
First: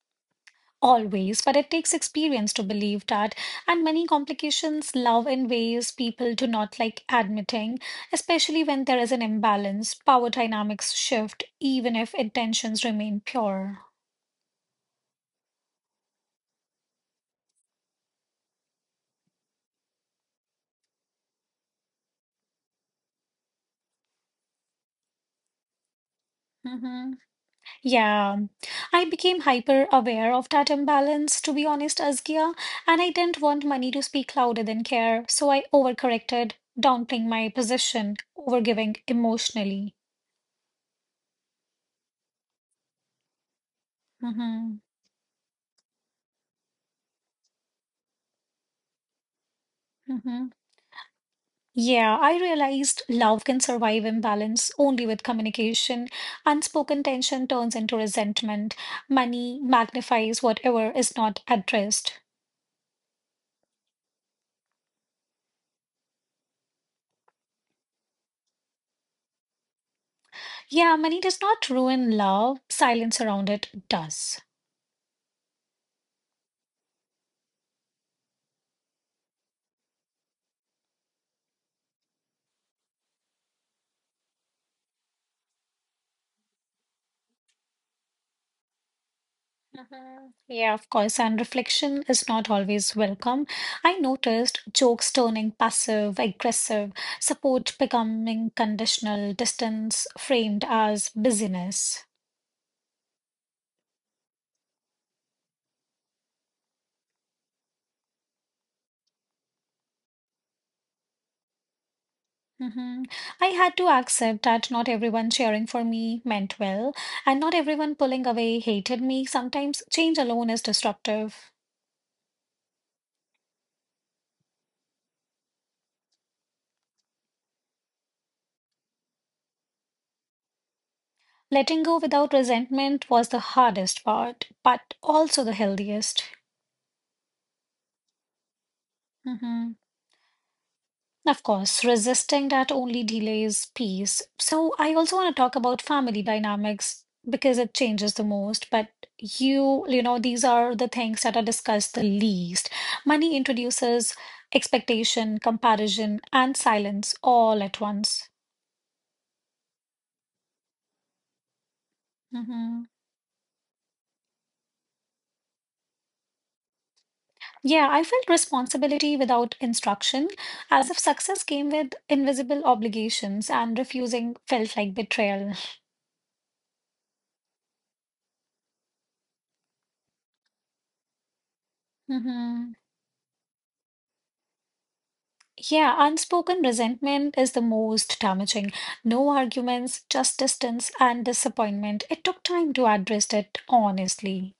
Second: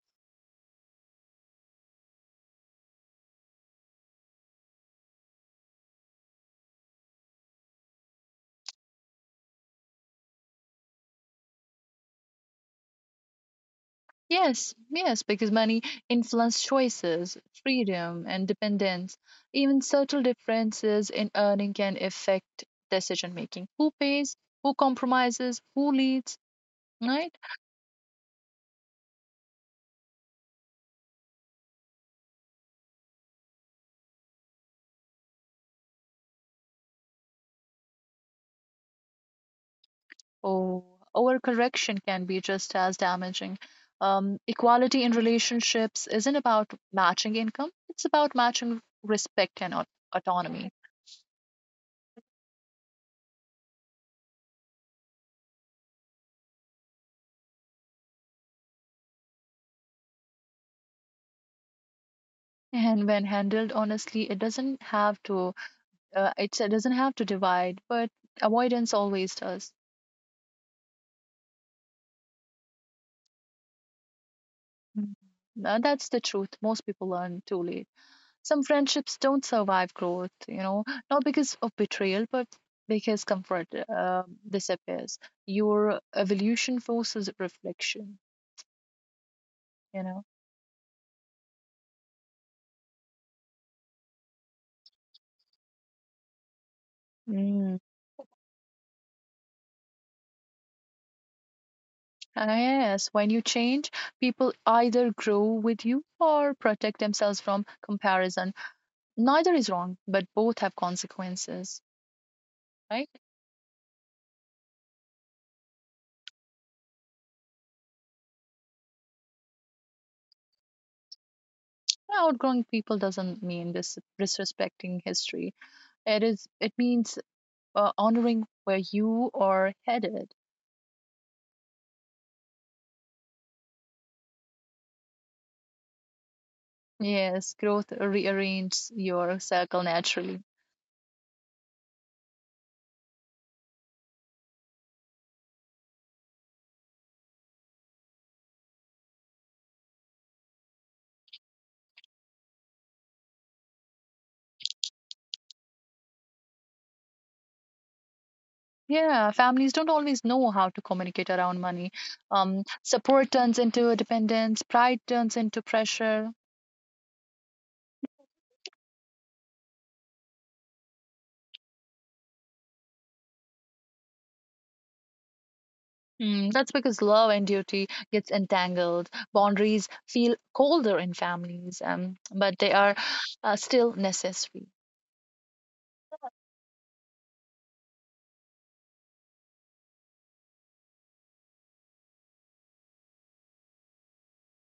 Speaker 1: Always, but it takes experience to believe that, and many complications love in ways people do not like admitting, especially when there is an imbalance, power dynamics shift, even if intentions remain pure.
Speaker 2: Yes, because money influences choices, freedom, and dependence. Even subtle differences in earning can affect decision making. Who pays, who compromises, who leads,
Speaker 1: Hmm.
Speaker 2: right?
Speaker 1: Yeah, I became hyper aware of that imbalance, to be honest, Azgia, and I didn't want money to speak louder than care, so I overcorrected, downplaying my position, overgiving emotionally.
Speaker 2: Oh, overcorrection can be just as damaging. Um,
Speaker 1: Mm-hmm.
Speaker 2: equality in relationships isn't about matching income, it's about matching respect and
Speaker 1: Mm-hmm.
Speaker 2: autonomy.
Speaker 1: Yeah, I realized love can survive imbalance only with communication. Unspoken tension turns into resentment. Money magnifies whatever is not addressed.
Speaker 2: And when handled honestly, it doesn't have to. It doesn't have to divide, but avoidance always does.
Speaker 1: Yeah, money does not ruin love, silence around it does.
Speaker 2: Mm. That's the truth. Most people learn too late. Some friendships don't survive growth. You know, not because of betrayal, but because comfort disappears. Your evolution forces reflection. You know.
Speaker 1: Mhm. Yeah, of course, and reflection is not always welcome. I noticed jokes turning passive, aggressive, support
Speaker 2: Mm.
Speaker 1: becoming conditional, distance framed as busyness.
Speaker 2: And yes, when you change, people either grow with you or protect themselves from comparison. Neither is wrong, but both have consequences,
Speaker 1: Hmm.
Speaker 2: right?
Speaker 1: I had to accept that not everyone cheering for me meant well, and not everyone pulling away hated me. Sometimes change alone is disruptive.
Speaker 2: Yeah, outgrowing people doesn't mean this disrespecting history. It is. It means honoring where you are headed.
Speaker 1: Letting go without resentment was the hardest part, but also the healthiest.
Speaker 2: Yes, growth rearranges your
Speaker 1: Mhm.
Speaker 2: circle naturally.
Speaker 1: Of course, resisting that only delays peace. So I also want to talk about family dynamics because it changes the most, but these are the things that are discussed the least. Money introduces expectation, comparison, and silence all at once.
Speaker 2: Yeah, families don't always know how to communicate around money. Um,
Speaker 1: Hmm.
Speaker 2: support turns into dependence, pride turns into pressure.
Speaker 1: Yeah, I felt responsibility without instruction, as if success came with invisible obligations, and refusing felt like betrayal.
Speaker 2: Mm, that's because love and duty gets entangled. Boundaries feel colder in families, but they
Speaker 1: Hmm.
Speaker 2: are still necessary.
Speaker 1: Yeah, unspoken resentment is the most damaging. No arguments, just distance and disappointment. It took time to address it honestly.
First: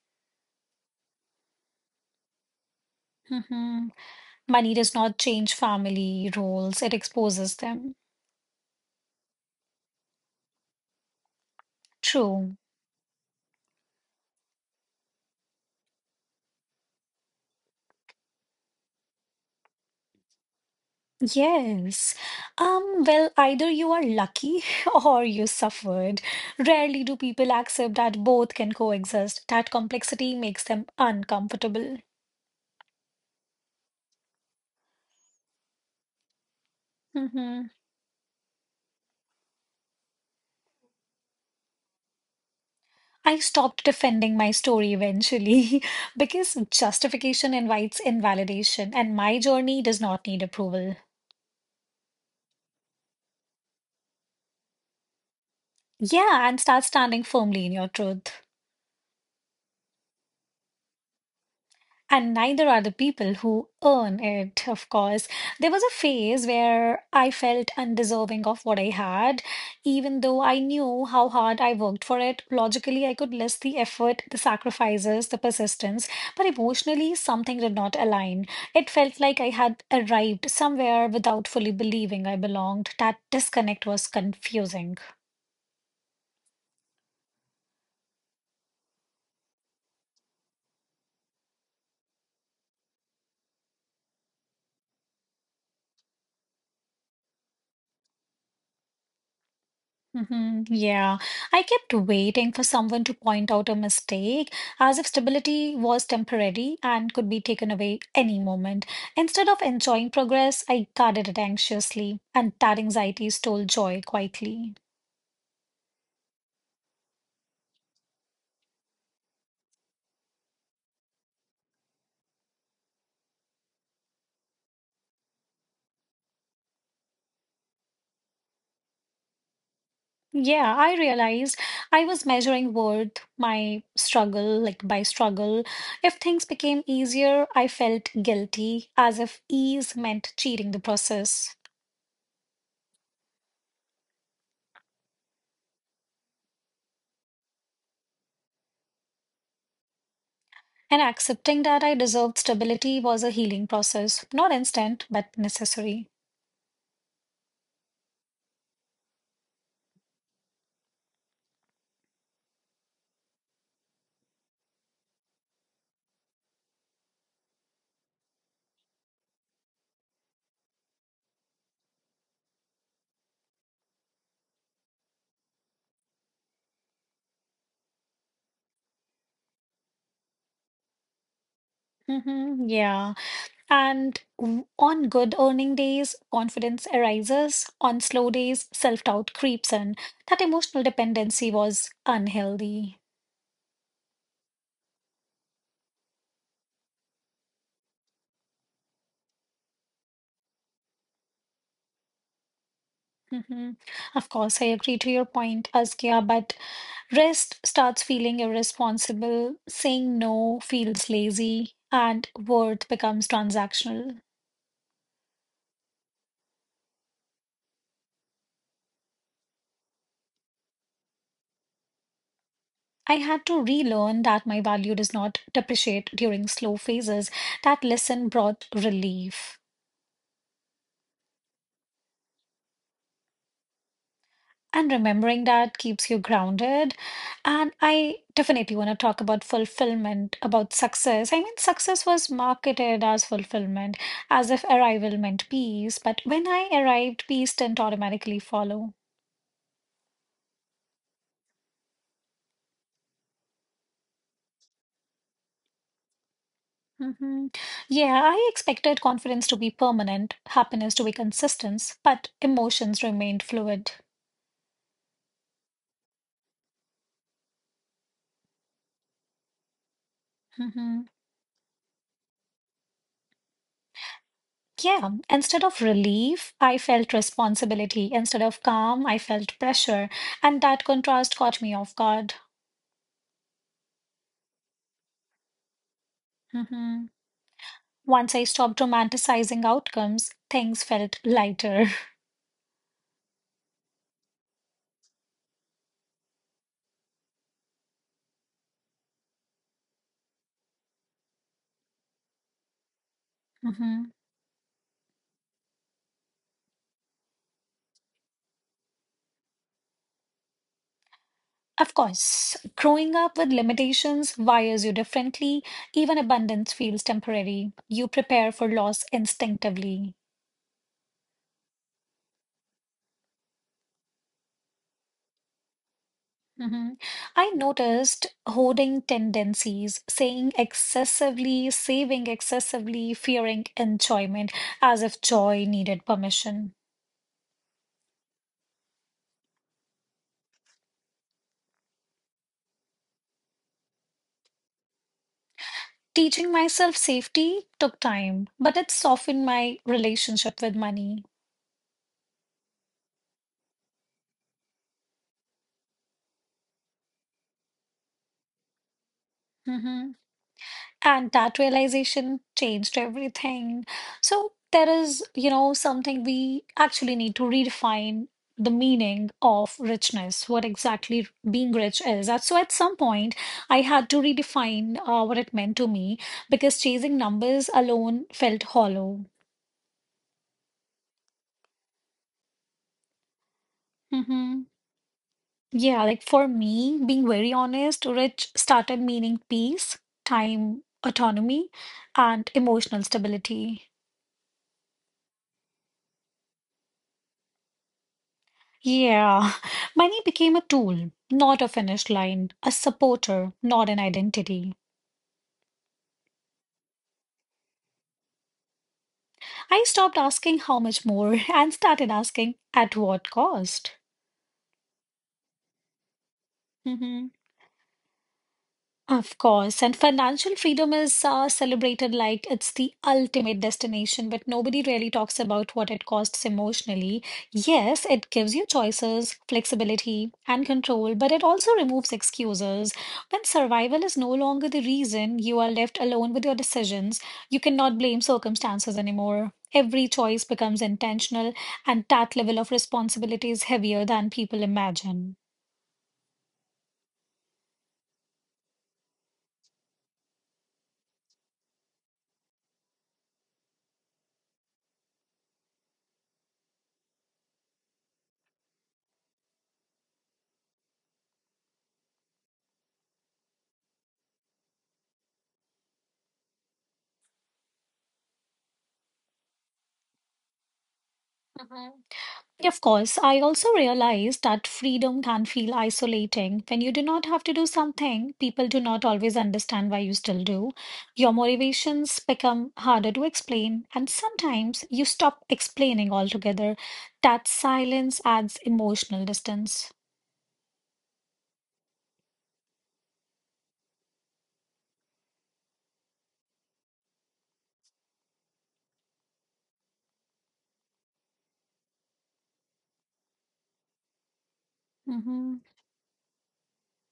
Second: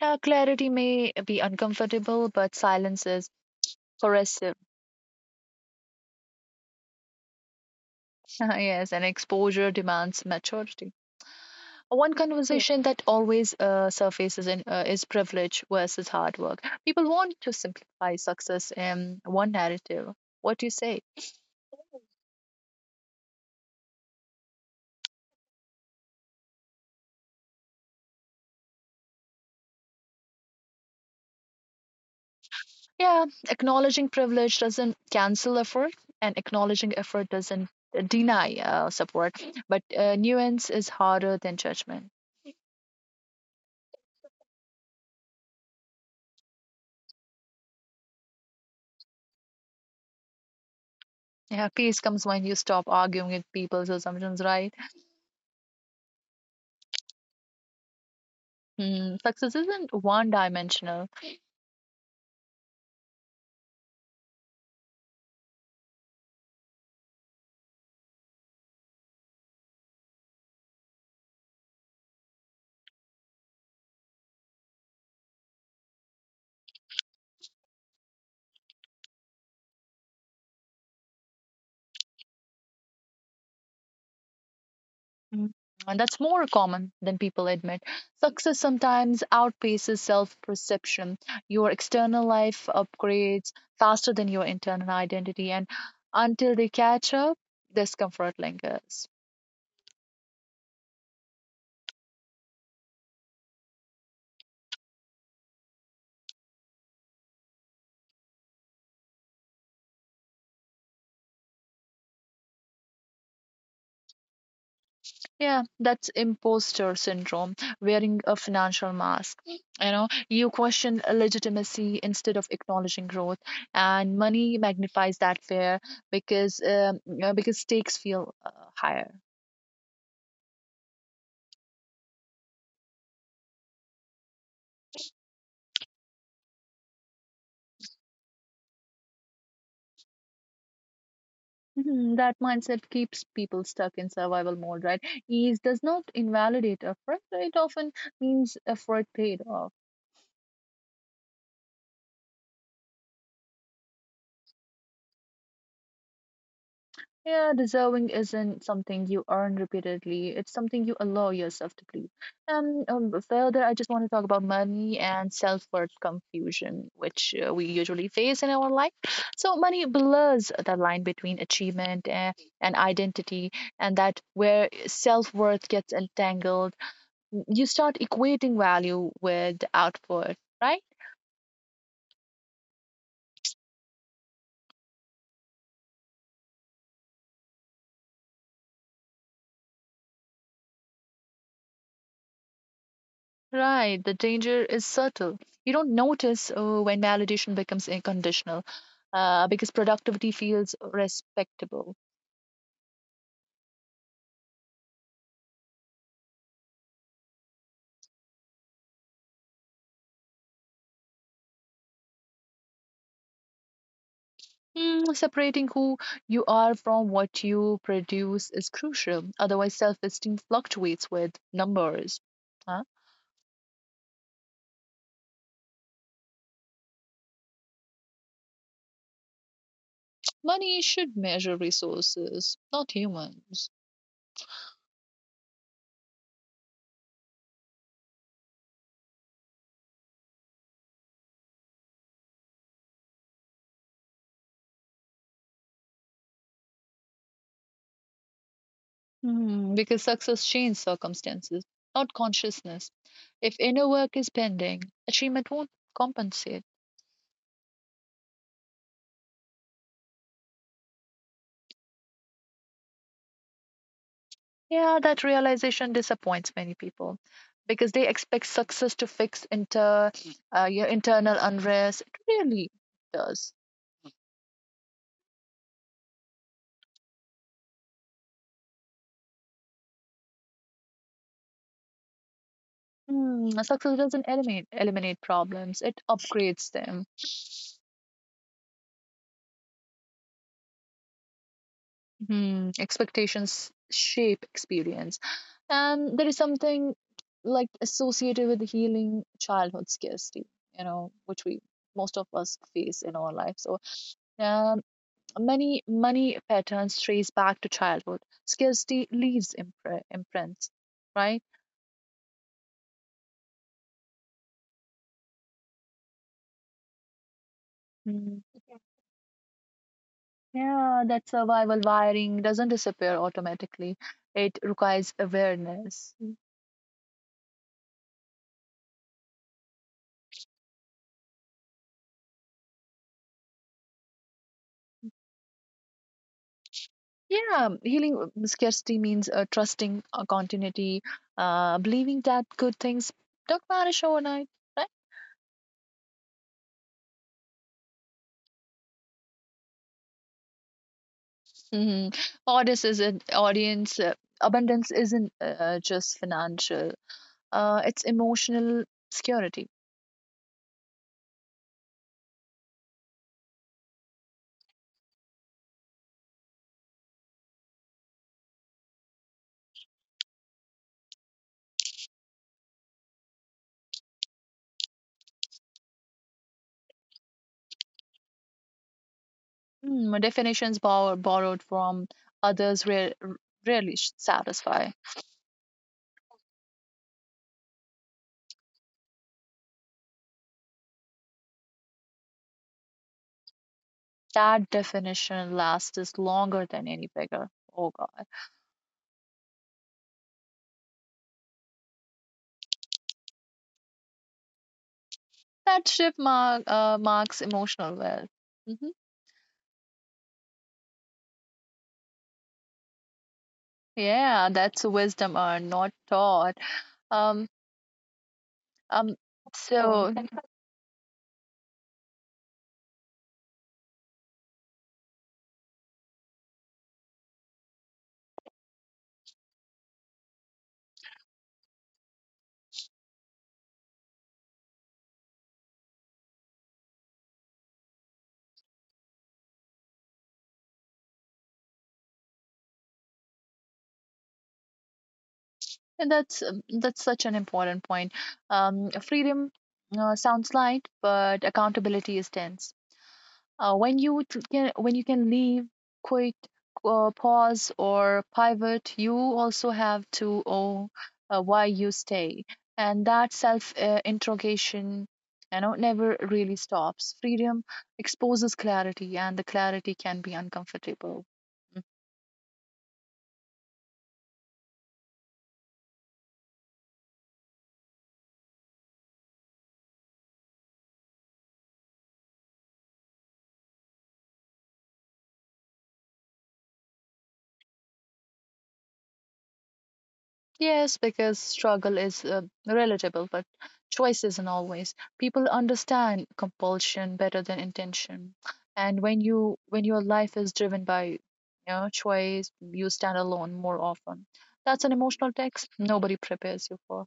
Speaker 2: Clarity may be uncomfortable, but silence is
Speaker 1: Hmm.
Speaker 2: corrosive.
Speaker 1: Money does not change family roles, it exposes them.
Speaker 2: yes, and exposure demands maturity. One Yeah.
Speaker 1: True.
Speaker 2: conversation that always is privilege versus hard work. People want to simplify success in one narrative. What do you say?
Speaker 1: Yes. Well, either you are lucky or you suffered. Rarely do people accept that both can coexist. That complexity makes them uncomfortable.
Speaker 2: Yeah, acknowledging privilege doesn't cancel effort, and acknowledging effort
Speaker 1: Hmm.
Speaker 2: doesn't deny support. But nuance is harder than judgment.
Speaker 1: I stopped defending my story eventually, because justification invites invalidation, and my journey does not need approval.
Speaker 2: Yeah, peace comes when you stop arguing with people's assumptions, right?
Speaker 1: Yeah, and start standing firmly in your truth.
Speaker 2: Mm, success isn't one dimensional.
Speaker 1: And neither are the people who earn it, of course. There was a phase where I felt undeserving of what I had, even though I knew how hard I worked for it. Logically, I could list the effort, the sacrifices, the persistence, but emotionally, something did not align. It felt like I had arrived somewhere without fully believing I belonged. That disconnect was confusing.
Speaker 2: Mm, and that's more common than people admit. Success sometimes outpaces self perception. Your external life upgrades faster than your internal identity. And until they catch up, discomfort lingers.
Speaker 1: Yeah, I kept waiting for someone to point out a mistake, as if stability was temporary and could be taken away any moment. Instead of enjoying progress, I guarded it anxiously, and that anxiety stole joy quietly.
Speaker 2: Yeah, that's imposter syndrome, wearing a financial mask. You know, you question legitimacy instead of acknowledging growth, and money magnifies that fear because stakes feel higher.
Speaker 1: Yeah, I realized I was measuring worth, my struggle, like by struggle. If things became easier, I felt guilty, as if ease meant cheating the process.
Speaker 2: Mhm, that mindset keeps people stuck in survival mode, right? Ease does not invalidate effort; it often means effort paid off.
Speaker 1: And accepting that I deserved stability was a healing process, not instant, but necessary.
Speaker 2: Yeah, deserving isn't something you earn repeatedly. It's something you allow yourself to believe. And further, I just want to talk about money and self-worth confusion, which we usually face in our life. So money blurs the line between achievement and identity, and that where self-worth gets entangled, you start equating value with output, right?
Speaker 1: Yeah. And on good earning days, confidence arises. On slow days, self doubt creeps in. That emotional dependency was unhealthy.
Speaker 2: Right, the danger is subtle. You don't notice when validation becomes unconditional because productivity feels respectable.
Speaker 1: hmm Of course, I agree to your point, Askia, but rest starts feeling irresponsible, saying no feels lazy, and worth becomes transactional.
Speaker 2: Mm, separating who you are from what you produce is crucial. Otherwise, self esteem fluctuates with numbers. Huh?
Speaker 1: I had to relearn that my value does not depreciate during slow phases. That lesson brought relief.
Speaker 2: Money should measure resources, not humans.
Speaker 1: And remembering that keeps you grounded. And I definitely want to talk about fulfillment, about success. I mean, success was marketed as fulfillment, as if arrival meant peace. But when I arrived, peace didn't automatically follow.
Speaker 2: Mm, because success changes circumstances, not consciousness. If inner work is pending, achievement won't compensate.
Speaker 1: hmm Yeah, I expected confidence to be permanent, happiness to be consistent, but emotions remained fluid.
Speaker 2: Yeah, that realization disappoints many people because they expect success to fix your
Speaker 1: Mhm.
Speaker 2: internal unrest. It really does.
Speaker 1: Yeah, instead of relief, I felt responsibility. Instead of calm, I felt pressure. And that contrast caught me off guard.
Speaker 2: Mm, success doesn't eliminate problems; it upgrades
Speaker 1: hmm
Speaker 2: them.
Speaker 1: Once I stopped romanticizing outcomes, things felt lighter.
Speaker 2: Hmm, expectations shape experience. And there is something like associated with healing childhood scarcity, you know, which we most of us face in our life. So
Speaker 1: hmm
Speaker 2: um, many many patterns trace back to childhood. Scarcity leaves imprints, right?
Speaker 1: Of course, growing up with limitations wires you differently. Even abundance feels temporary. You
Speaker 2: Mm,
Speaker 1: prepare for loss instinctively.
Speaker 2: yeah, that survival wiring doesn't disappear automatically. It requires awareness.
Speaker 1: Mhm. I noticed hoarding tendencies, saying excessively, saving excessively, fearing enjoyment as if joy needed permission.
Speaker 2: Yeah, healing scarcity means trusting continuity, believing that good things don't vanish overnight, right?
Speaker 1: Teaching myself safety took time, but it softened my relationship with money.
Speaker 2: hmm Audience is an audience. Abundance isn't just financial. It's emotional security.
Speaker 1: Mm-hmm. And that realization changed everything. So there is, something we actually need to redefine, the meaning of richness, what exactly being rich is. And so at some point I had to redefine what it meant to me, because chasing numbers alone felt hollow.
Speaker 2: Mm, definitions borrowed from others rarely
Speaker 1: hmm
Speaker 2: satisfy.
Speaker 1: yeah, like for me, being very honest, rich started meaning peace, time autonomy, and emotional stability.
Speaker 2: That definition lasts us longer than any beggar. Oh God,
Speaker 1: Yeah, money became a tool, not a finish line, a supporter, not an identity.
Speaker 2: that shift marks emotional wealth. Mm-hmm.
Speaker 1: I stopped asking how much more and started asking at what cost.
Speaker 2: Yeah, that's wisdom not taught.
Speaker 1: Mm-hmm.
Speaker 2: Um, um,
Speaker 1: Of course, and
Speaker 2: so
Speaker 1: financial freedom is celebrated like it's the ultimate destination, but nobody really talks about what it costs emotionally. Yes, it gives you choices, flexibility, and control, but it also removes excuses. When survival is no longer the reason, you are left alone with your decisions. You cannot blame circumstances anymore. Every choice becomes intentional, and that level of responsibility is heavier than people imagine.
Speaker 2: and that's such an important point. Freedom sounds light, but accountability is tense. When you can leave, quit, pause, or pivot, you also have to own why you stay, and that self interrogation, you know, never really stops. Freedom exposes clarity, and the clarity can be uncomfortable. Mm.
Speaker 1: Mhm. Yeah, of course, I also realized that freedom can feel isolating. When you do not have to do something, people do not always understand why you still do. Your motivations become harder to explain, and sometimes you stop explaining altogether. That silence adds emotional distance.
Speaker 2: Yes, because struggle is relatable, but choice isn't always. People understand compulsion better than intention. And when your life is driven by you know choice, you stand alone more often. That's an emotional
Speaker 1: Mhm.
Speaker 2: text nobody prepares you for.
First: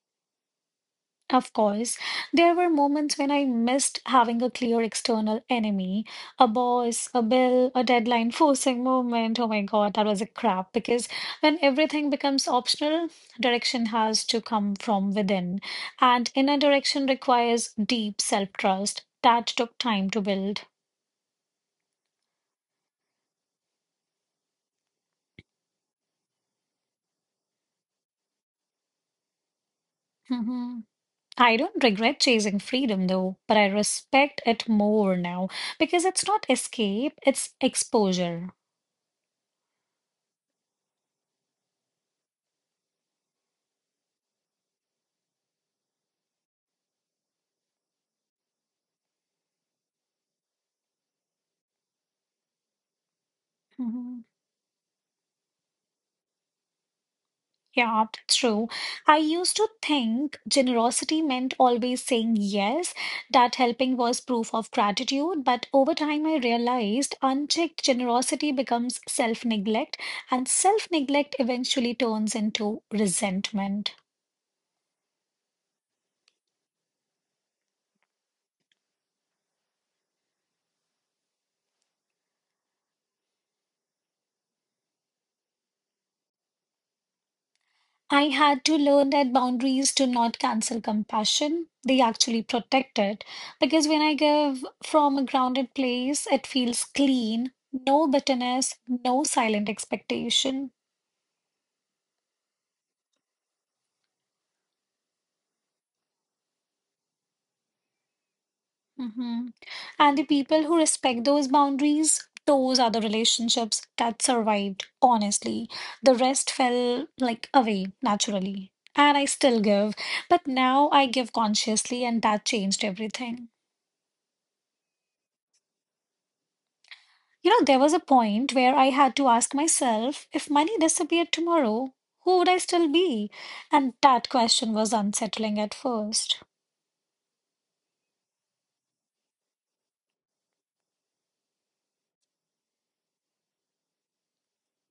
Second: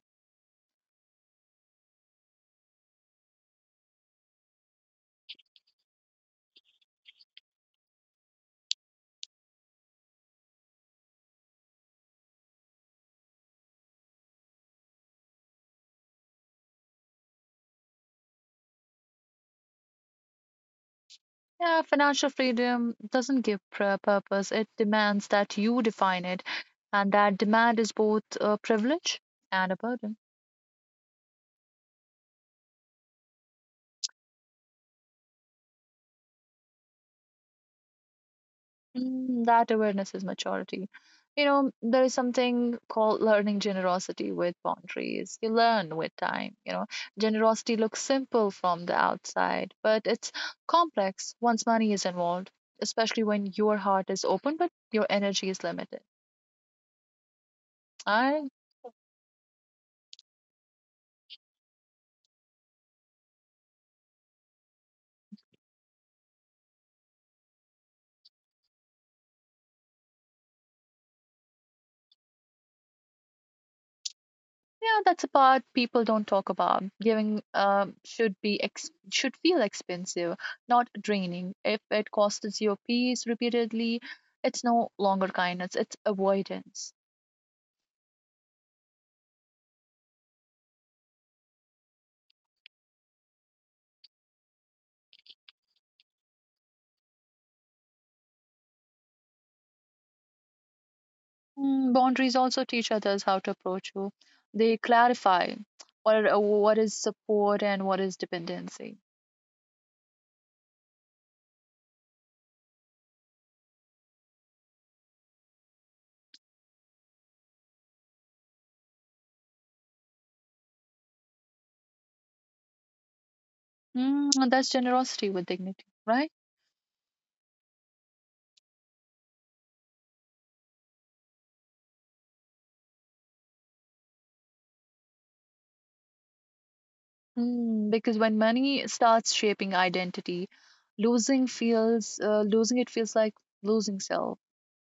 Speaker 1: Of course, there were moments when I missed having a clear external enemy, a boss, a bill, a deadline forcing movement. Oh my God, that was a crap. Because when everything becomes optional, direction has to come from within. And inner direction requires deep self-trust. That took time to build.
Speaker 2: Yeah, financial freedom doesn't give purpose. It demands that you define it, and that demand is both a privilege and a burden.
Speaker 1: Mhm. I don't regret chasing freedom though, but I respect it more now because it's not escape, it's exposure.
Speaker 2: Mm, that awareness is maturity. You know, there is something called learning generosity with boundaries. You learn with time. You know, generosity looks simple from the outside, but it's complex once money is involved, especially when your heart is
Speaker 1: Mhm.
Speaker 2: open but your energy is limited.
Speaker 1: Yeah, that's
Speaker 2: I
Speaker 1: true. I used to think generosity meant always saying yes, that helping was proof of gratitude. But over time, I realized unchecked generosity becomes self-neglect, and self-neglect eventually turns into resentment.
Speaker 2: yeah, that's a part people don't talk about. Giving should feel expensive, not draining. If it costs you peace repeatedly, it's no longer kindness; it's avoidance.
Speaker 1: I had to learn that boundaries do not cancel compassion, they actually protect it. Because when I give from a grounded place, it feels clean, no bitterness, no silent expectation.
Speaker 2: Mm, boundaries also teach others how to approach you. They clarify what uh, what is support and what is dependency.
Speaker 1: hmm And the people who respect those boundaries, those are the relationships that survived, honestly. The rest fell like away naturally. And I still give, but now I give consciously, and that changed everything.
Speaker 2: Mm, and that's generosity with dignity, right?
Speaker 1: You know, there was a point where I had to ask myself, if money disappeared tomorrow, who would I still be? And that question was unsettling at first.
Speaker 2: Mm, because when money starts shaping identity, losing it feels like losing self.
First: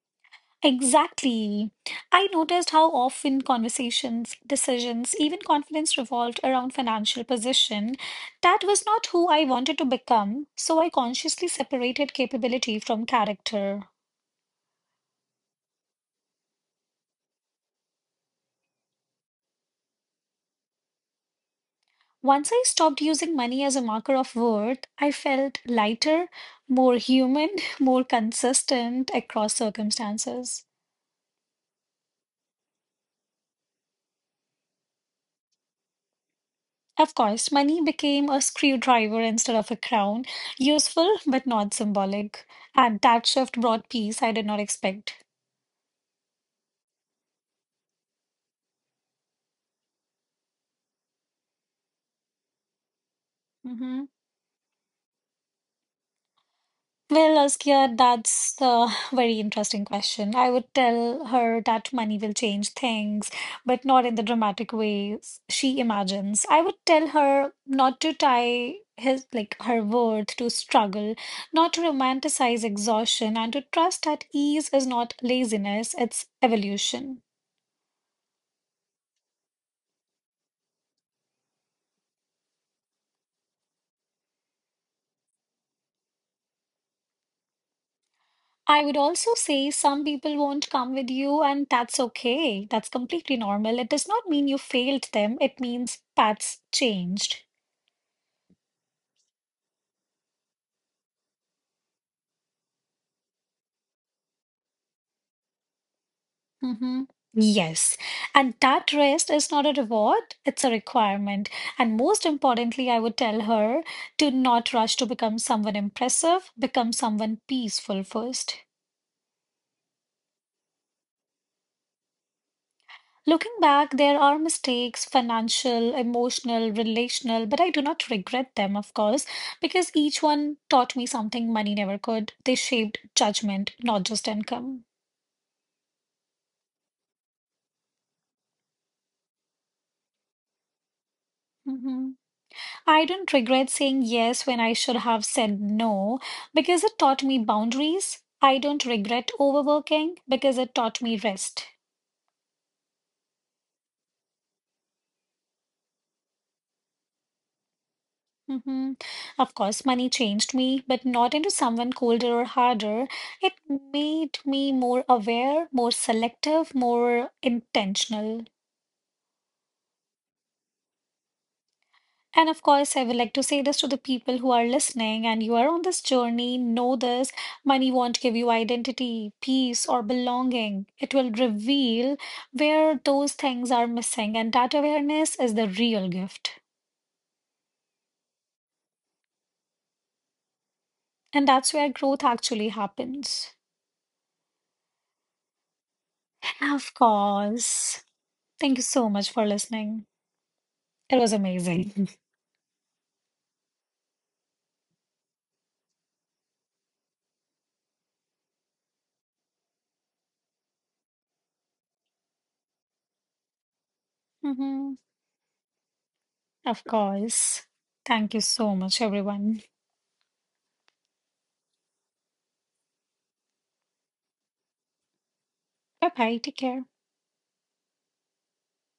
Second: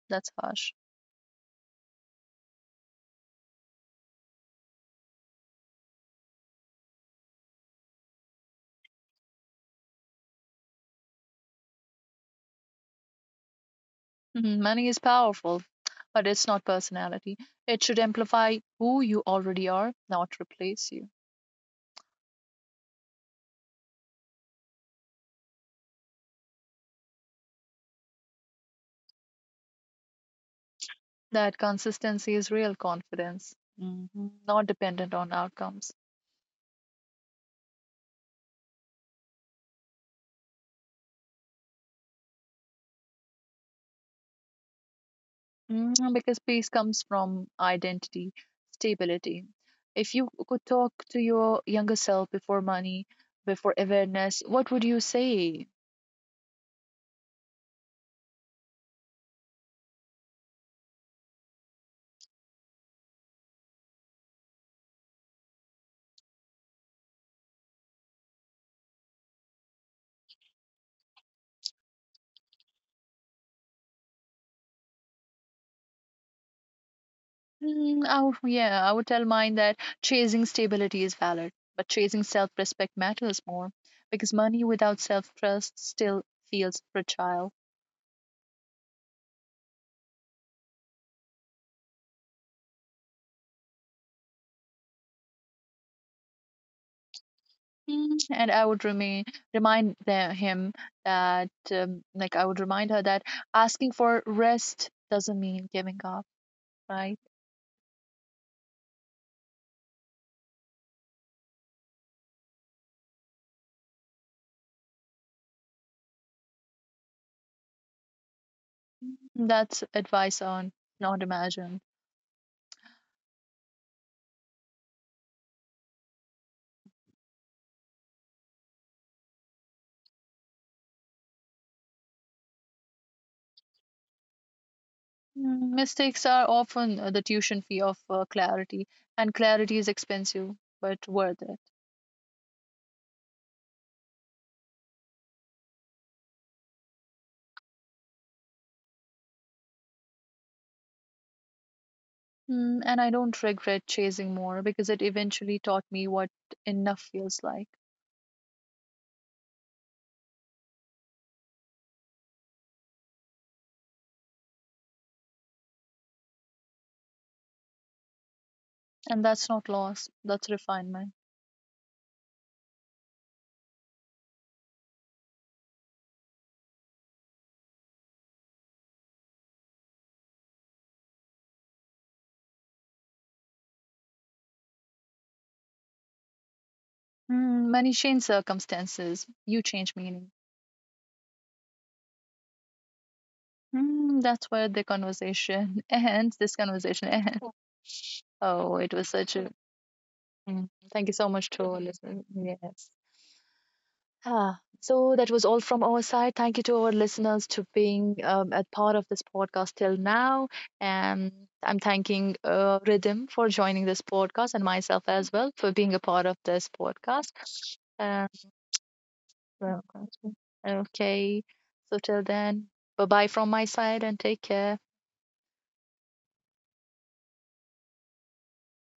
Speaker 2: That's harsh.
Speaker 1: Exactly. I noticed how often conversations, decisions, even confidence revolved around financial position. That was not who I wanted to become, so I consciously separated capability from character.
Speaker 2: Mhm, money is powerful, but it's not personality. It should amplify who you already are, not replace you.
Speaker 1: Once I stopped using money as a marker of worth, I felt lighter, more human, more consistent across circumstances.
Speaker 2: That consistency is real confidence, mhm, not dependent on outcomes.
Speaker 1: Of course, money became a screwdriver instead of a crown, useful but not symbolic. And that shift brought peace I did not expect.
Speaker 2: Mm, because peace comes from identity, stability. If you could talk to your younger self before money, before
Speaker 1: hmm
Speaker 2: awareness, what would you say?
Speaker 1: Well, Askia, that's a very interesting question. I would tell her that money will change things, but not in the dramatic ways she imagines. I would tell her not to tie his like her worth to struggle, not to romanticize exhaustion, and to trust that ease is not laziness, it's evolution.
Speaker 2: Mm, I would, yeah, I would tell mine that chasing stability is valid, but chasing self-respect matters more because money without self-trust still feels fragile.
Speaker 1: I would also say some people won't come with you, and that's okay. That's completely normal. It does not mean you failed them, it means paths changed.
Speaker 2: And I would remind the, him that, like, I would remind her that asking for rest doesn't mean giving up,
Speaker 1: hmm
Speaker 2: right?
Speaker 1: Yes. And that rest is not a reward, it's a requirement. And most importantly, I would tell her to not rush to become someone impressive, become someone peaceful first.
Speaker 2: That's advice on not imagined.
Speaker 1: Looking back, there are mistakes, financial, emotional, relational, but I do not regret them, of course, because each one taught me something money never could. They shaped judgment, not just income.
Speaker 2: Mm, mistakes are often the tuition fee of clarity, and clarity is expensive but worth it.
Speaker 1: Mhm. I don't regret saying yes when I should have said no because it taught me boundaries. I don't regret overworking because it taught me rest.
Speaker 2: Mm, and I don't regret chasing more because it eventually taught me what enough feels like.
Speaker 1: hmm Of course, money changed me, but not into someone colder or harder. It made me more aware, more selective, more intentional.
Speaker 2: And that's not loss, that's refinement.
Speaker 1: And of course, I would like to say this to the people who are listening and you are on this journey, know this: money won't give you identity, peace, or belonging. It will reveal where those things are missing, and that awareness is the real gift.
Speaker 2: Mm, money change circumstances, you change meaning.
Speaker 1: And that's where growth actually happens.
Speaker 2: Mm, that's where the conversation ends. This
Speaker 1: Of
Speaker 2: conversation ends.
Speaker 1: course. Thank
Speaker 2: Oh,
Speaker 1: you
Speaker 2: it
Speaker 1: so
Speaker 2: was
Speaker 1: much
Speaker 2: such
Speaker 1: for
Speaker 2: a.
Speaker 1: listening.
Speaker 2: Mm, thank you
Speaker 1: It
Speaker 2: so
Speaker 1: was
Speaker 2: much to all.
Speaker 1: amazing.
Speaker 2: Yes. Yeah. So that was all from our side. Thank you to our listeners to being a part of this podcast till now. And I'm thanking Ridhim for joining this podcast and
Speaker 1: hmm
Speaker 2: myself as well for being a part of this
Speaker 1: Of
Speaker 2: podcast.
Speaker 1: course.
Speaker 2: Uh,
Speaker 1: Thank you so much, everyone.
Speaker 2: well, okay. So till then, bye bye from my side and take care.
Speaker 1: Bye bye. Take care.